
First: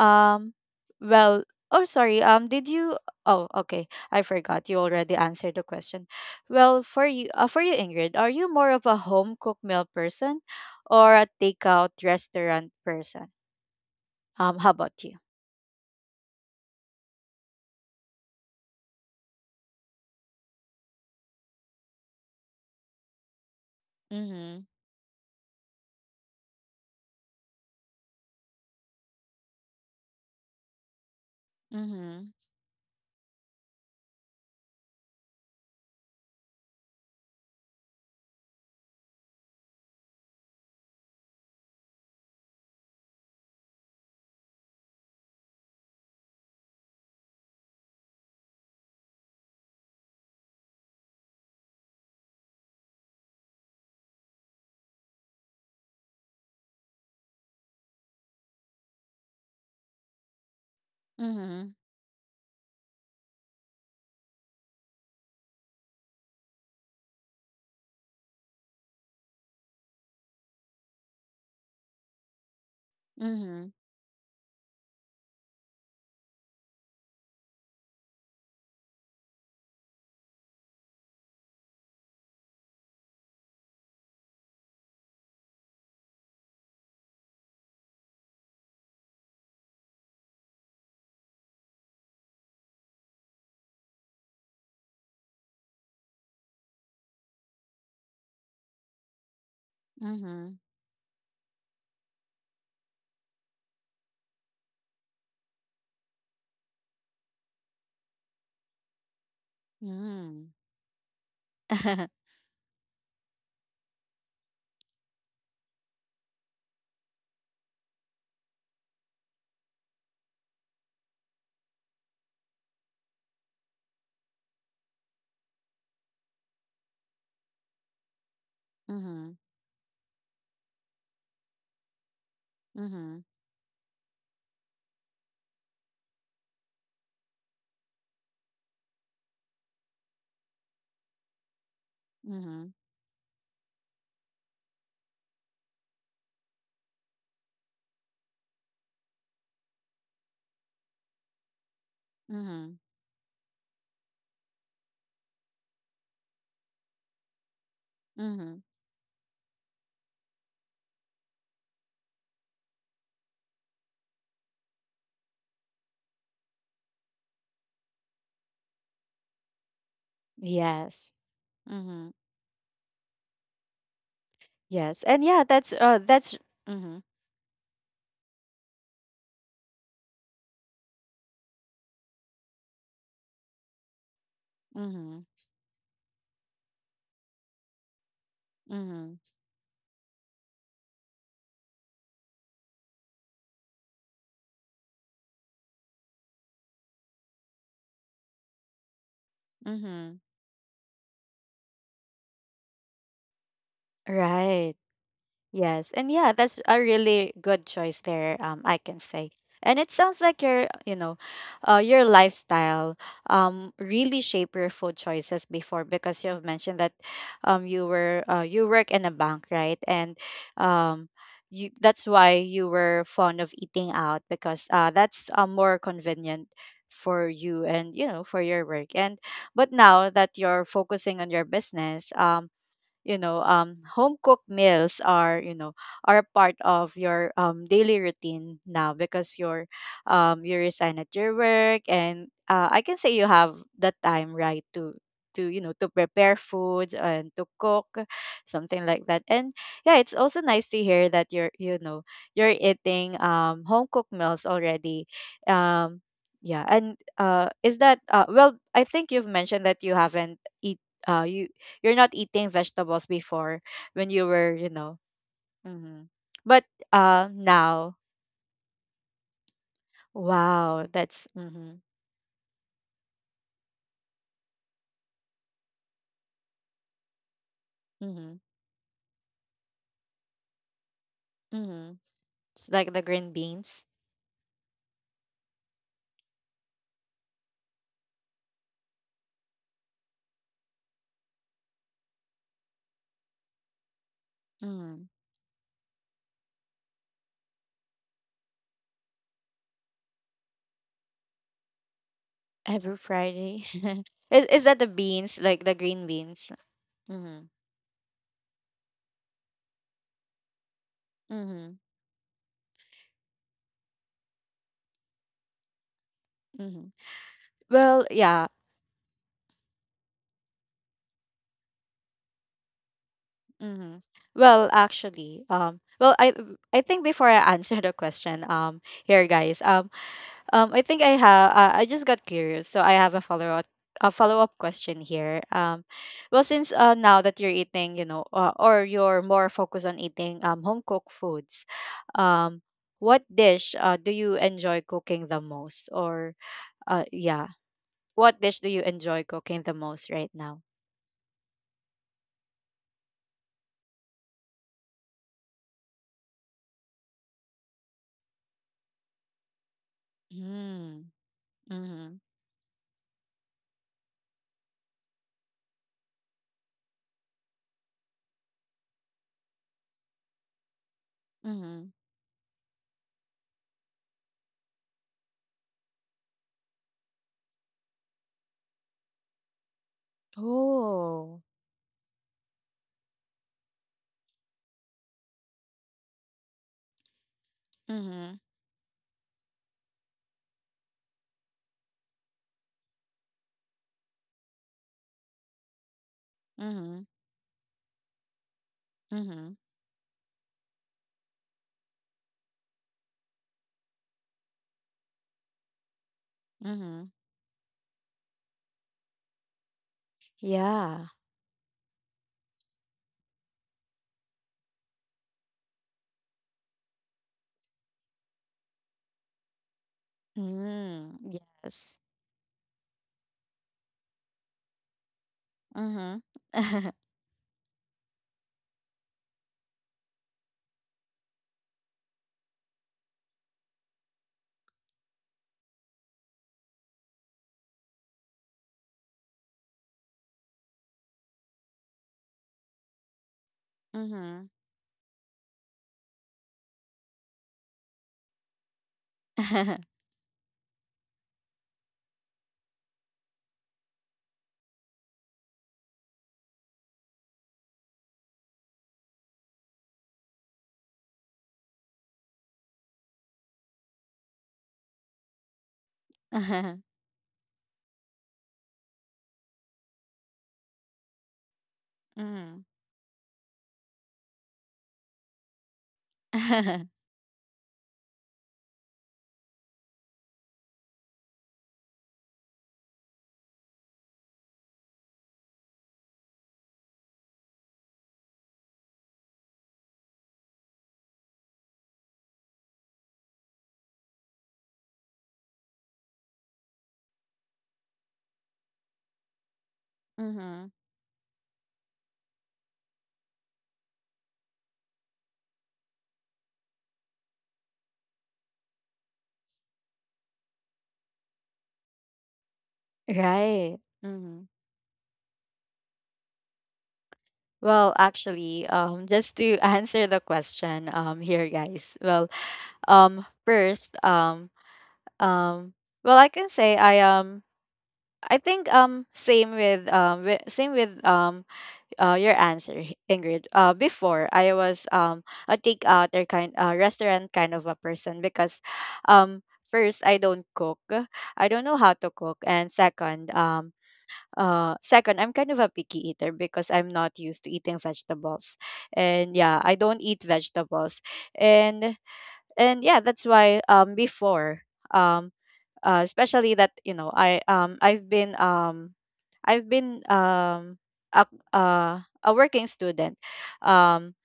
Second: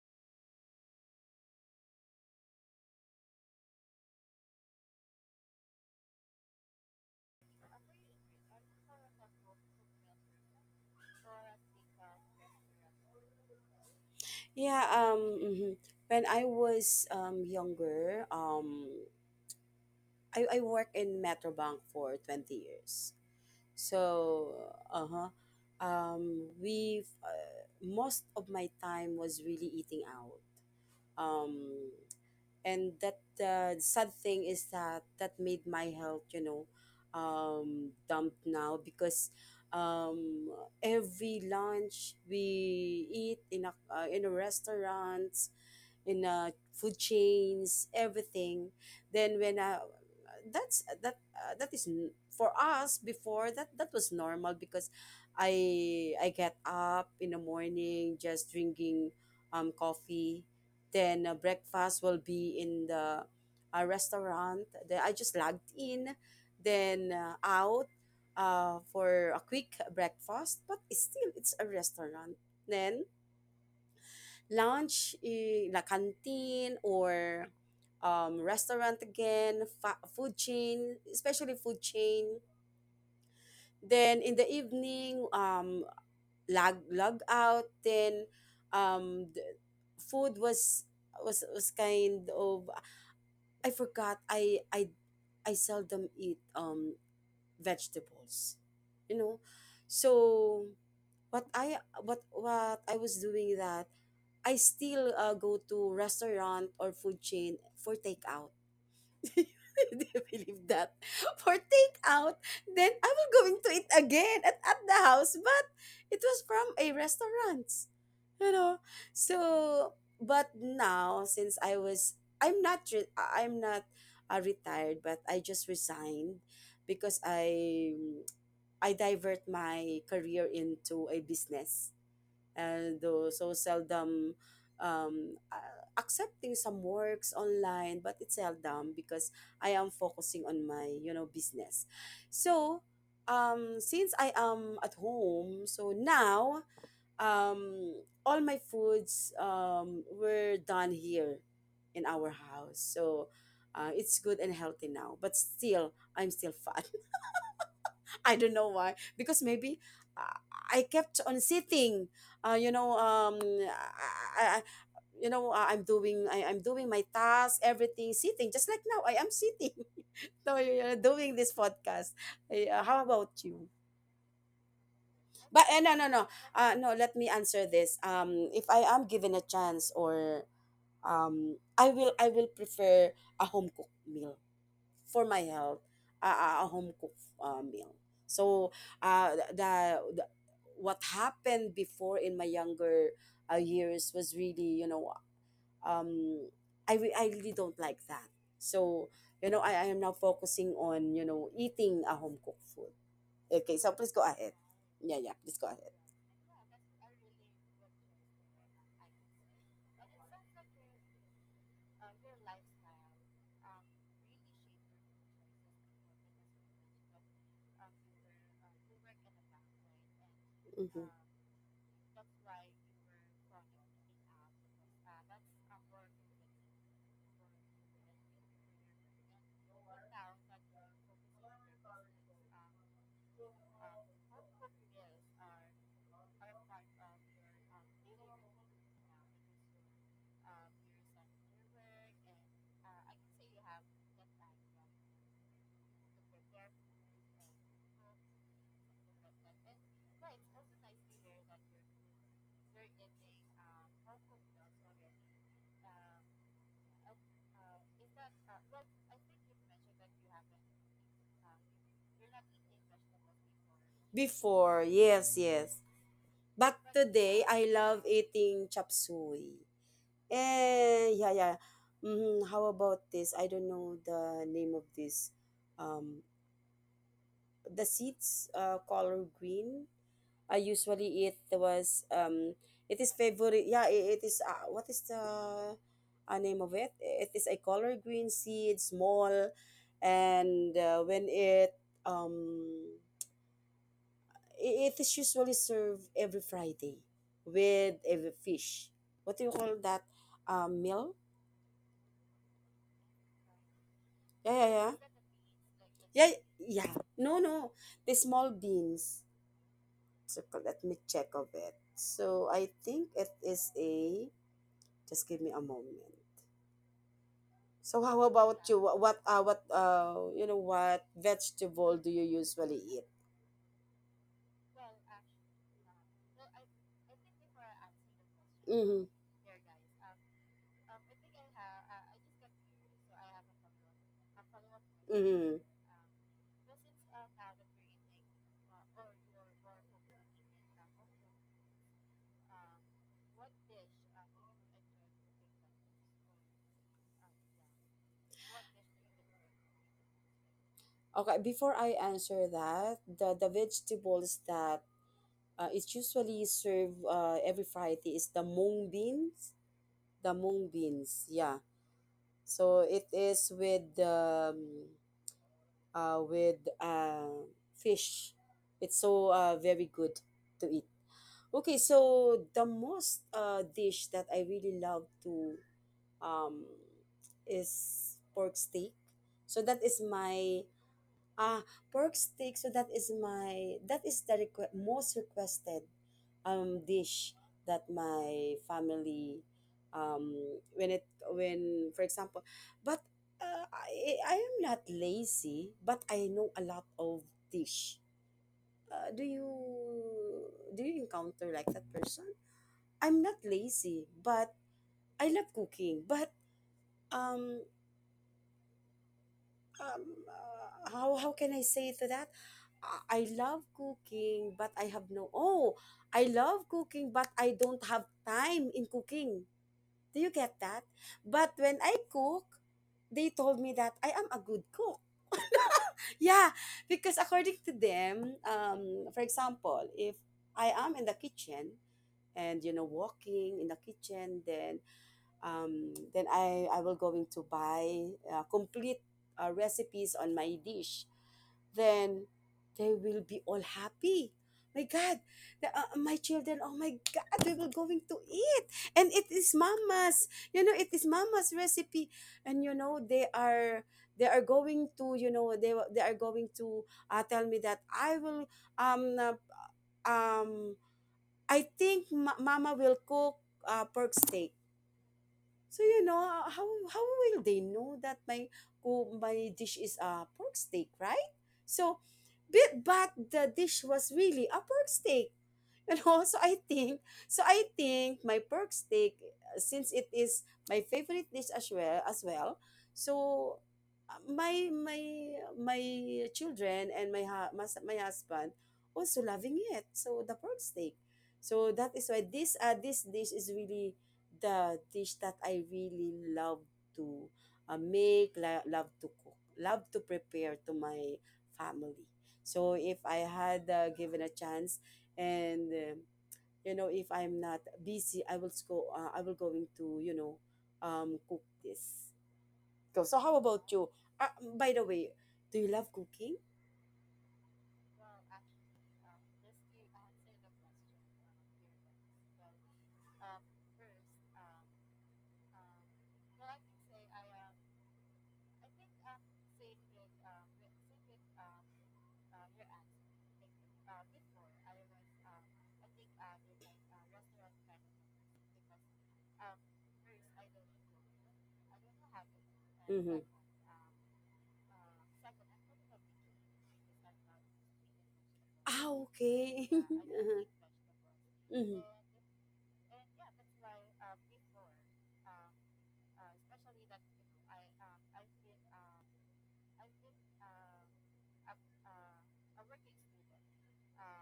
Um, well, oh, sorry. Did you? Oh, okay. I forgot. You already answered the question. Well, for you, Ingrid, are you more of a home cooked meal person or a takeout restaurant person? How Yeah, about you? um, mhm. When I was younger, I worked in metrobank for 20 years. Mm-hmm. So, uh huh. We most of my time was really eating out. Um, Mm-hmm. and that sad thing is that that made my health, you know, dumped now because um, every lunch we eat in a restaurant, in food chains, everything. Then when that's that that is for us before, that that was normal because I get up in the morning just drinking coffee. Then Mm-hmm. breakfast will be in the restaurant. Then I just logged in, then out for a quick breakfast. But it's still, it's a restaurant. Then lunch, eh, la canteen or restaurant again, food chain, especially food chain. Then in the evening, log out. Then the food was was kind of, I forgot. I seldom eat vegetables, you know. Mm-hmm. So what I was doing, that I still go to restaurant or food chain for takeout. Do you Mm-hmm. believe that? For Mm-hmm. takeout, then I will going to eat again at the house, but it was from a restaurant. You know, so, but now since I'm not, I'm not retired, but I just resigned because I Mm-hmm. divert my career into a business, and Mm-hmm. though so seldom um, uh, accepting some works online, but it's seldom because I am focusing on my, you know, business. Mm-hmm. So since I am at home, so now um, all my foods were done here in our Mhm. house, so it's good and healthy now, but still I'm still fat. I don't Mhm. know why, because maybe uh, I kept on sitting. You know, I, I, I- I'm doing my task, everything sitting, just like now I am sitting. So you're Yes. doing this Mhm. podcast. Eh, uh, how about you? Yes. And yeah, But that's no. mhm. Let me answer this. If I am given a chance, or I will prefer a home cooked meal Mhm. for my health, a, a home cooked meal. So Mhm. uh the, the what happened before in my younger years was really, you know, um, I really don't like that. So you know, I am now Mhm. focusing on, you know, eating a home cooked food. Okay, so please go ahead. Right. Yeah, yeah, please go Yes, ahead. and yeah, that's a really good choice there. I can say, and it sounds like your, your lifestyle, really shape your food choices before because you've mentioned that, you were, you work in a bank, right? And, Hmm. um, you that's why you were fond of eating out because, that's more convenient for you and you know for your work. And but now that you're focusing on your business, you know home cooked meals are, you know, are a part of your daily routine now because you're you resign at your work. And I can say you have the time, right? To you know to prepare foods and to cook something like that. And yeah, it's also nice to hear that you're you know you're eating home cooked meals already. um yeah. And is that well, I think you've mentioned that you haven't eat uh you you're not eating vegetables before, when you were, you Before, know, yes, yes. hmm, but But today I now, love eating chop suey. wow, Eh, that's yeah, yeah. mm-hmm, Hmm. How about this? I don't know the name of this. Um, the mm-hmm, seeds, color green. I usually, it mm-hmm. was It's like it the is green favorite. beans. Yeah, it is. What is the name of it? It is a color green seed, small, and when it um, it Mm, is usually served every Friday with a fish. What do you call that? Meal? every Friday. is, Yeah, is yeah, that the yeah. beans, like the green Yeah, beans? yeah. No, Mm-hmm, no. The small beans. So let me check of mm-hmm, it. So I think it is a. Just give me a moment. mm-hmm. So Well, how yeah. about you? What you know, what vegetable do you usually eat? Mm-hmm. Well, I think before I answer the question, um Mm-hmm. here guys um I think I have. I just got curious, so I have a follow up, a follow up question here. Mm-hmm. Since now that you're eating, you know, or you're more focused on eating home cooked foods, um, what dish do you enjoy cooking the most? Or uh, yeah, what dish do you enjoy cooking the most right now? Okay, before I answer that, the vegetables that it's usually served every Friday is the mung beans. The mung Mm, beans, yeah. mm-hmm, So it is with uh, with uh, fish. It's so very good to eat. Okay, mm-hmm. so the most dish that I really love to um, is pork steak. So that is my, Oh, ah, pork steak. So that is the most requested dish that mm-hmm, my family um, when it, when, for example, but I am not lazy, but I know a lot mm-hmm, of dish. Uh, do you mm-hmm, do you encounter like that person? I'm not lazy, but I love cooking. But mm-hmm. um Yeah. how can I say to that? I love cooking, but I have no. Oh, I love cooking, but I don't have time in cooking. Do you get that? Mm, But when I yes. cook, they told me that I am a good cook. Mhm. Yeah, Mhm. because according to them, for example, if I am in the kitchen and you know walking in the kitchen, then I will going to buy complete recipes on my dish, then they will be all happy. Mhm. My God, my children, oh my God, they will going to eat. And it is mama's, you know, it is mama's recipe. And, you know, they are going to, you know, they are going to tell me that um, uh, um, I think mama will cook pork steak. So you know how will they know that my my dish is a pork steak, right? So, Mhm. But the dish was really a pork steak. And also I think so I think my pork steak, since it is my favorite dish as well, so uh, my my my children and my my husband also loving it, so the pork steak, so that is why this dish is really the dish that I really love to love to cook, love to prepare to my family. So if I had, given a chance, and you know, if I'm not busy, I will go I will going to cook this. So how about Right. you? uh, Mhm. by the way, do you love cooking? Well, actually, just to answer the question, here, guys. Well, first, um, well, I can say I think same with same with your answer, Ingrid. Before I was a takeout or kind restaurant kind of a person because, first, I don't cook, I don't know how to cook, and Mm-hmm. second, second, I'm kind of a picky eater because I'm not used to eating vegetables, Ah, and yeah, okay. I don't eat vegetables. Uh-huh. And and yeah, that's why before. um especially that you know I've been a, a working student, um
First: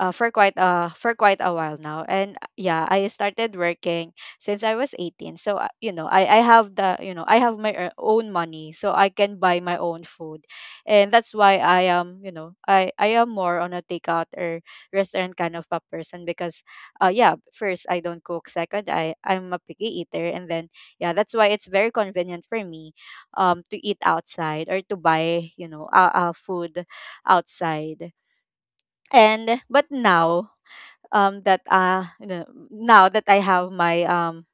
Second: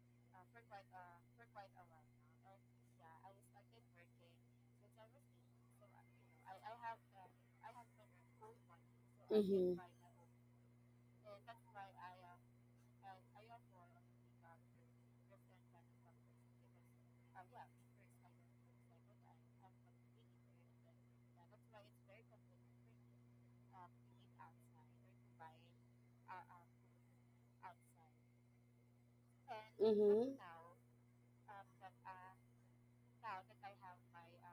for quite a while now. And yeah, I started working since I was 18. So you know, I have the, you know, I have my own money, so I can buy Mm-hmm. my own food. And that's why I am, you know, I am more on a takeout or restaurant kind of a person because yeah, first I don't cook, second, I'm a picky eater, and then yeah, that's why it's very convenient for me to eat outside or to buy, you know, food outside. And but Mm-hmm. now that now that I have my um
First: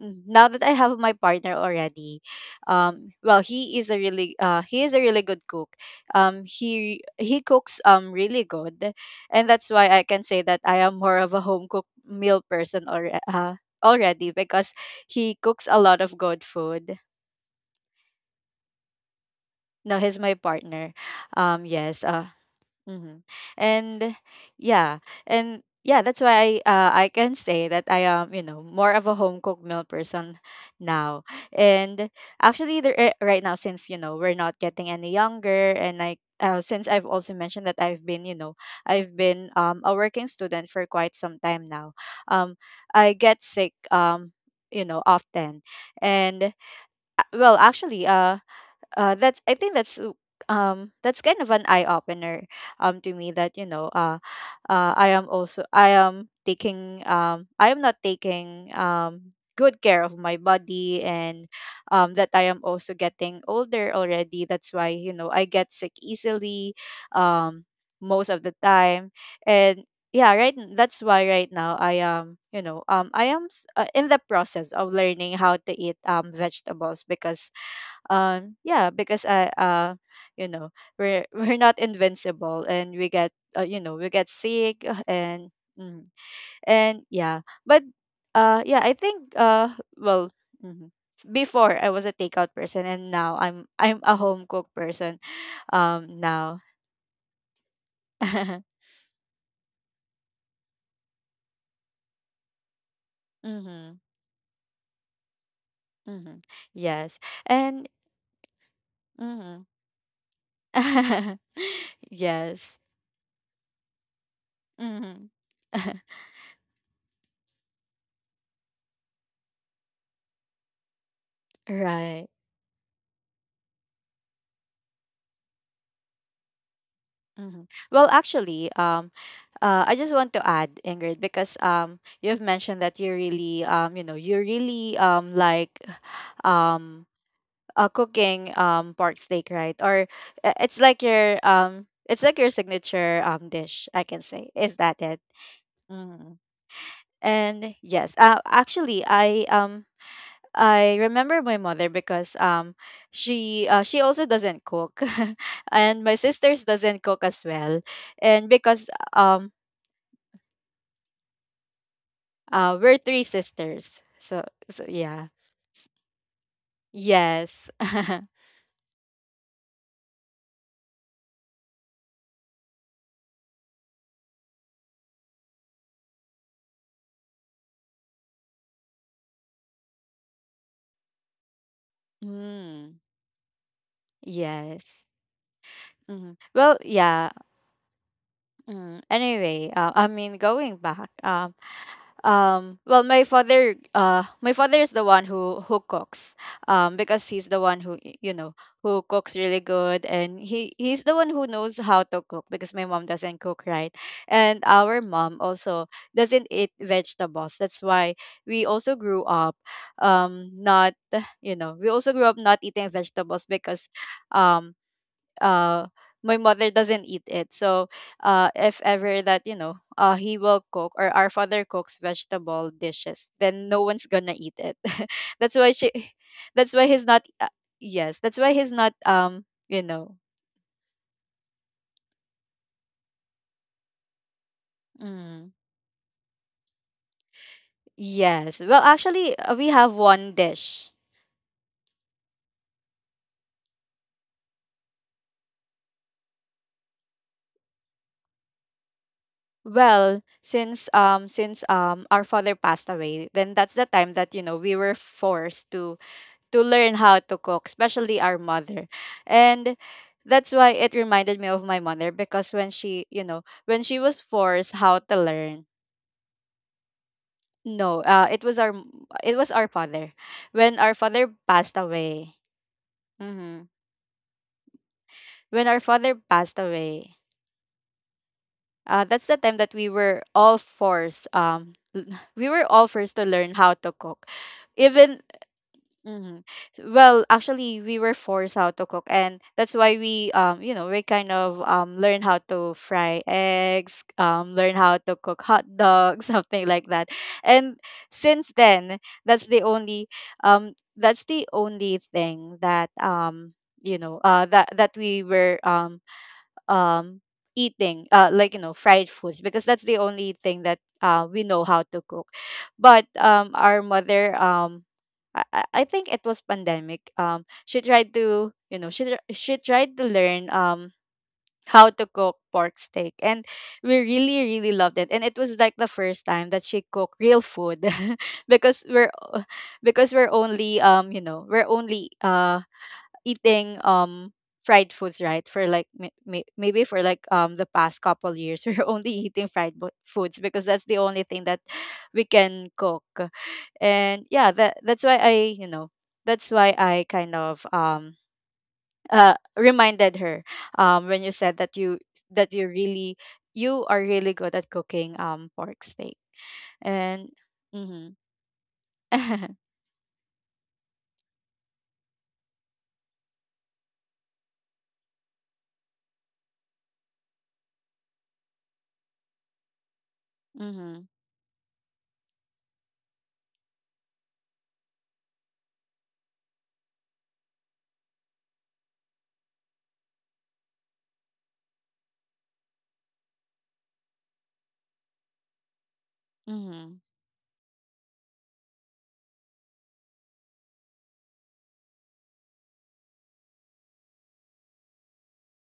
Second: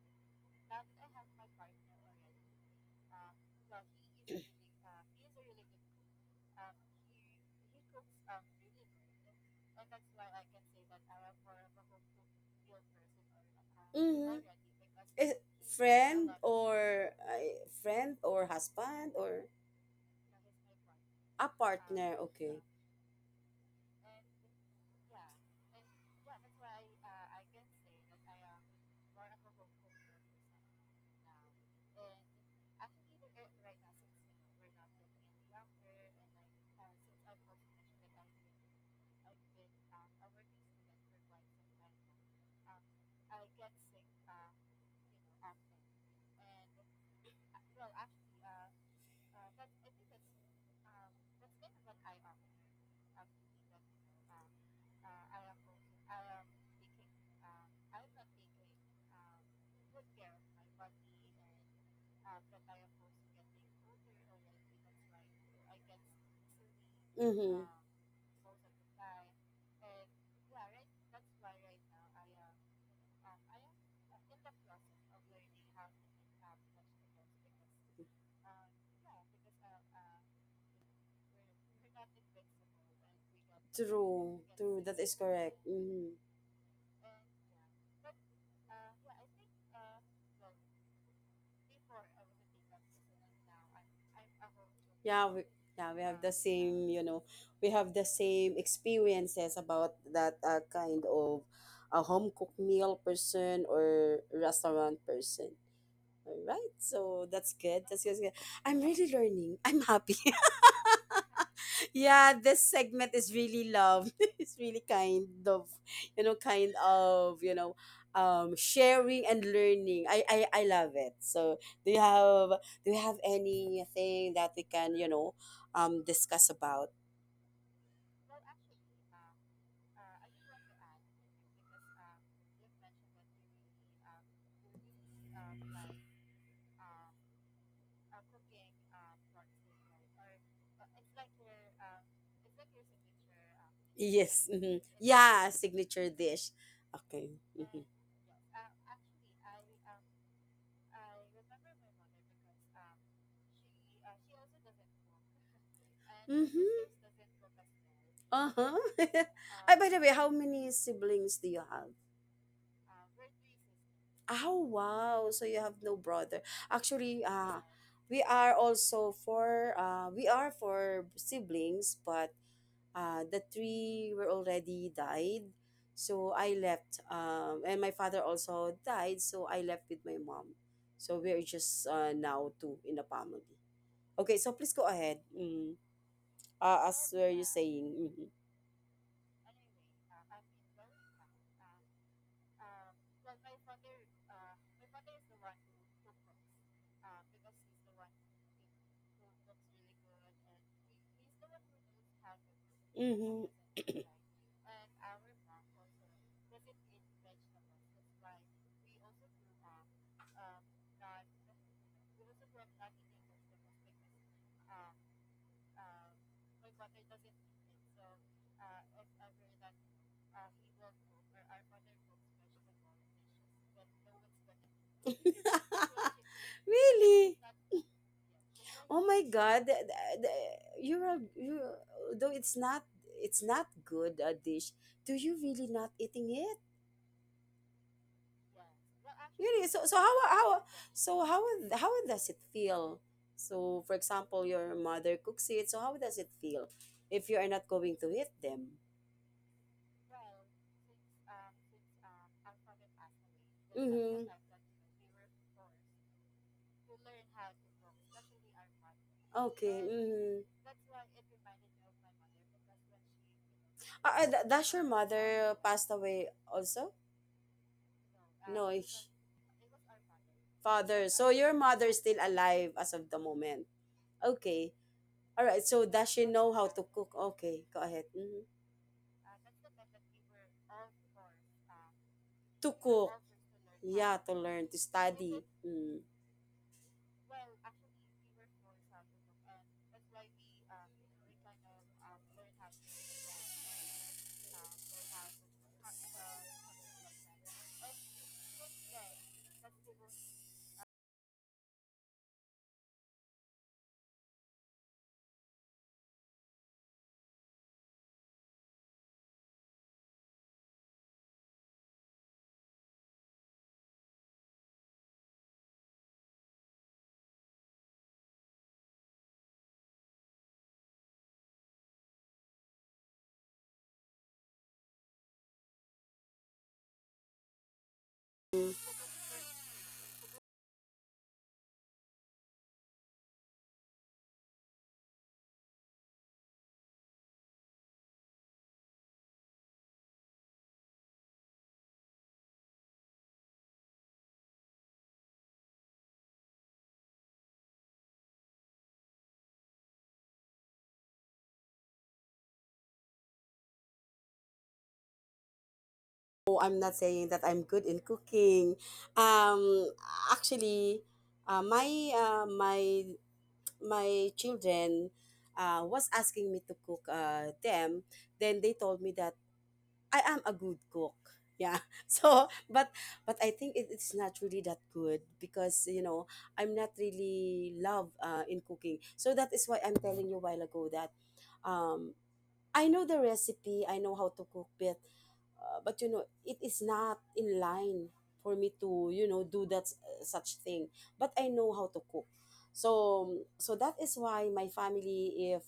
mm, now that I have my partner already. Well, he is a really he is a really good cook. He cooks really good. And that's why I can say that I am more of a home cooked meal person or Mm-hmm. Mm-hmm. already because Is he cooks a lot of friend good food. or friend or husband or? Now he's my partner. A yes, partner, okay. Mm-hmm. And yeah, and yeah, that's why I can say that I am, you know, more of a home cooked meal person now. And actually, right now, since you know we're not getting any younger, and I since I've also mentioned that I've been, you know, I've been a working student for quite some time now. Um, I get sick you know often. And well actually that's, I think that's kind of an eye opener to me that you know I am taking I am not taking good care of my body. And that I am also getting older already, that's why you know I get sick easily Mm-hmm. um most of the time. And yeah, right that's why right now I am, you know, I am in the process of learning how to eat vegetables because yeah, because I you know, we're we're not invincible and we get you know, we get True, true. sick, That is and correct. mm, Mm-hmm. and yeah. But yeah I think mhm. Before I was a takeout person and now I'm a home cook person Yeah, we, yeah, we have the now. same, you know, we have the same experiences about that kind of a home cooked meal person Mm-hmm, or restaurant person. mm-hmm. All right, Yes, so that's good. and That's good. That's good. I'm really learning. mm-hmm. I'm happy. Yeah, this Yes. segment is really love. It's really kind of, Mm-hmm. you know, kind of, you know, sharing and learning. I love it. So, do you Right. have do you have anything that we can, you know, discuss about? Mhm. Well, actually, I just want to add, Ingrid, because you've mentioned that you really, you really like, um, cooking pork steak, right? Or it's like your signature dish, I can Yes. say. Is Mm-hmm. that it? Yeah, signature Mm. dish. Okay. And Mm-hmm. yes, actually, I remember my mother because she also doesn't cook and my sisters Mm-hmm. doesn't cook as well. And Uh huh. because By the way, how many siblings do you have? We're three sisters, so Oh so yeah. wow! So you have S- no brother. Actually, yes. We are for siblings, but the three were already died. So I left, and my father also died. So I left with my mom. So we are just now two in Mm, the family. Okay, so please go yes, ahead. Mm. hmm. Well, As yeah. were you saying? Mm-hmm. Mm. Anyway, I mean, going back. Well, my father is the one who cooks, because he's the one who you know, who cooks really good and he's the one who knows how to cook because my mom doesn't Mm-hmm. cook, right? And our mom also doesn't eat vegetables, that's why we also grew up not, you know, we also grew up not eating vegetables because um uh my mother doesn't eat it. So if ever that, you know, he will cook, or our father cooks vegetable dishes, then no one's gonna eat it. That's why she that's why he's not Really? Yes, that's why he's not Oh my God! you know, You're you, though it's not, it's not good a dish. Do you mm, really not eating it? yes, well, actually, we Really? So have one dish. so how how does it feel? So for example, your mother cooks it. So how does it feel if you are not going to eat them? Well, since our father passed away, then that's the time Mm-hmm. that you know we were forced to learn how to cook, especially our mother. And Okay. Mm-hmm. that's why it reminded me of my mother because when she, you know, when she was Does forced your how to mother learn, passed away also? no, it was No, our, it was our father. was When our father. So father your passed mother is still away, alive as of the moment. hmm, Okay. All right. when our So does father she know passed how to cook? away, Okay. Go ahead. Mm-hmm. That's the time that we were all forced we were To she all cook. forced to learn how to Yeah, cook to cook. Learn to, we did even. study. Because, mm. Mm-hmm. Well, actually, we were forced how to cook, and that's why we, you know, we kind of learn how to fry eggs, learn how to cook hot dogs, something like that. And since then, that's the only, that's the only thing that you know, that that we were um eating like, you know, fried foods because that's the only thing that we know how to cook. But our mother, I think it was pandemic. She tried to, you know, she tried to learn how to cook pork steak, and we really really loved it. And it was like the first time that she cooked real food because because we're only you know, we're only eating fried foods, right? For like maybe for like the past couple years, we're only eating foods because that's the only thing that we can cook. And yeah, that that's why I you know, that's why I kind of reminded her when you said that you, that you really, you are really good at cooking pork steak. Oh, I'm not saying And that I'm good in mhm, cooking. Um, Actually, uh, my uh, my my children was asking me to cook them, then they told me that I am a good mhm, cook. Yeah. So, but I think it, it's not really that good because you know I'm not really love in cooking. So that is why I'm telling you a while ago that um, I know the recipe, I know how to cook, but you know it is mhm, not in line for me to you know do that such thing, but I know how to cook. So that is why my family, if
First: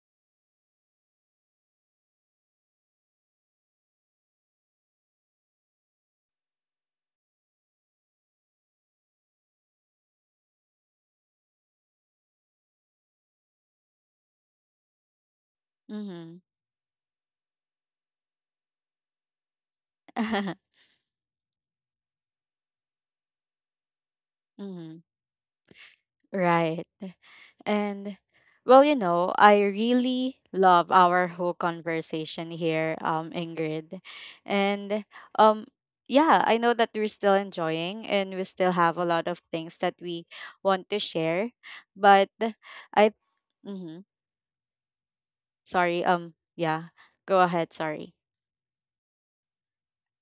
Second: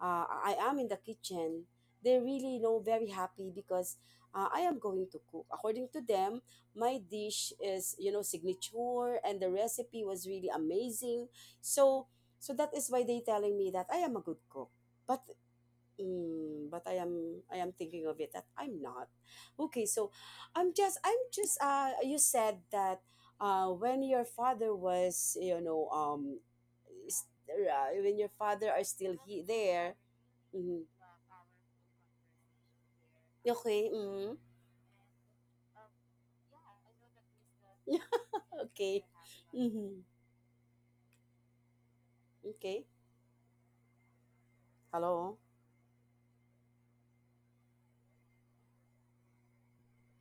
I am in the kitchen, they really, you know, very happy because I am going to cook, according to them my dish is, you know, signature and the recipe was really amazing. So so that is why they telling me that I am a good cook, but mhm, mm, but I am thinking of it that I'm not. Okay, so I'm just you said that when your father mhm, was, you know, right. And when your father well, are you still know, he I there. really Mm-hmm. love our whole conversation here, Okay. Ingrid. Mm-hmm. And um yeah, I know that we're still enjoying and we still have a Okay. lot of things that Mm-hmm. we want to share. But Okay. I mm-hmm, Hello. sorry, yeah, go ahead, sorry.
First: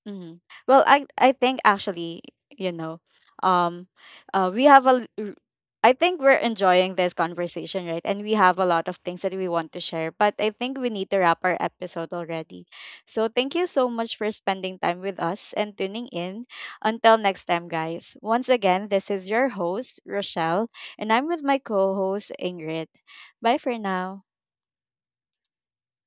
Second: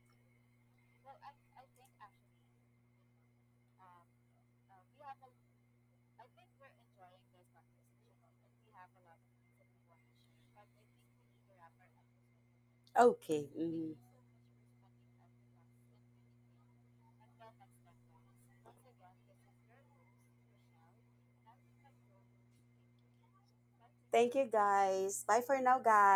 Mm-hmm. Well, I think actually, you know, um, we have a. I think we're enjoying this conversation, right? And we have a lot of things that we want to share, but I think we need to wrap our episode already. So Okay. thank you so Mm-hmm. much for spending time with us and tuning in. Until next time, guys. Once again, this is your host Rochelle, and I'm with my co-host Ingrid. Bye for now. Thank you guys. Bye for now, guys.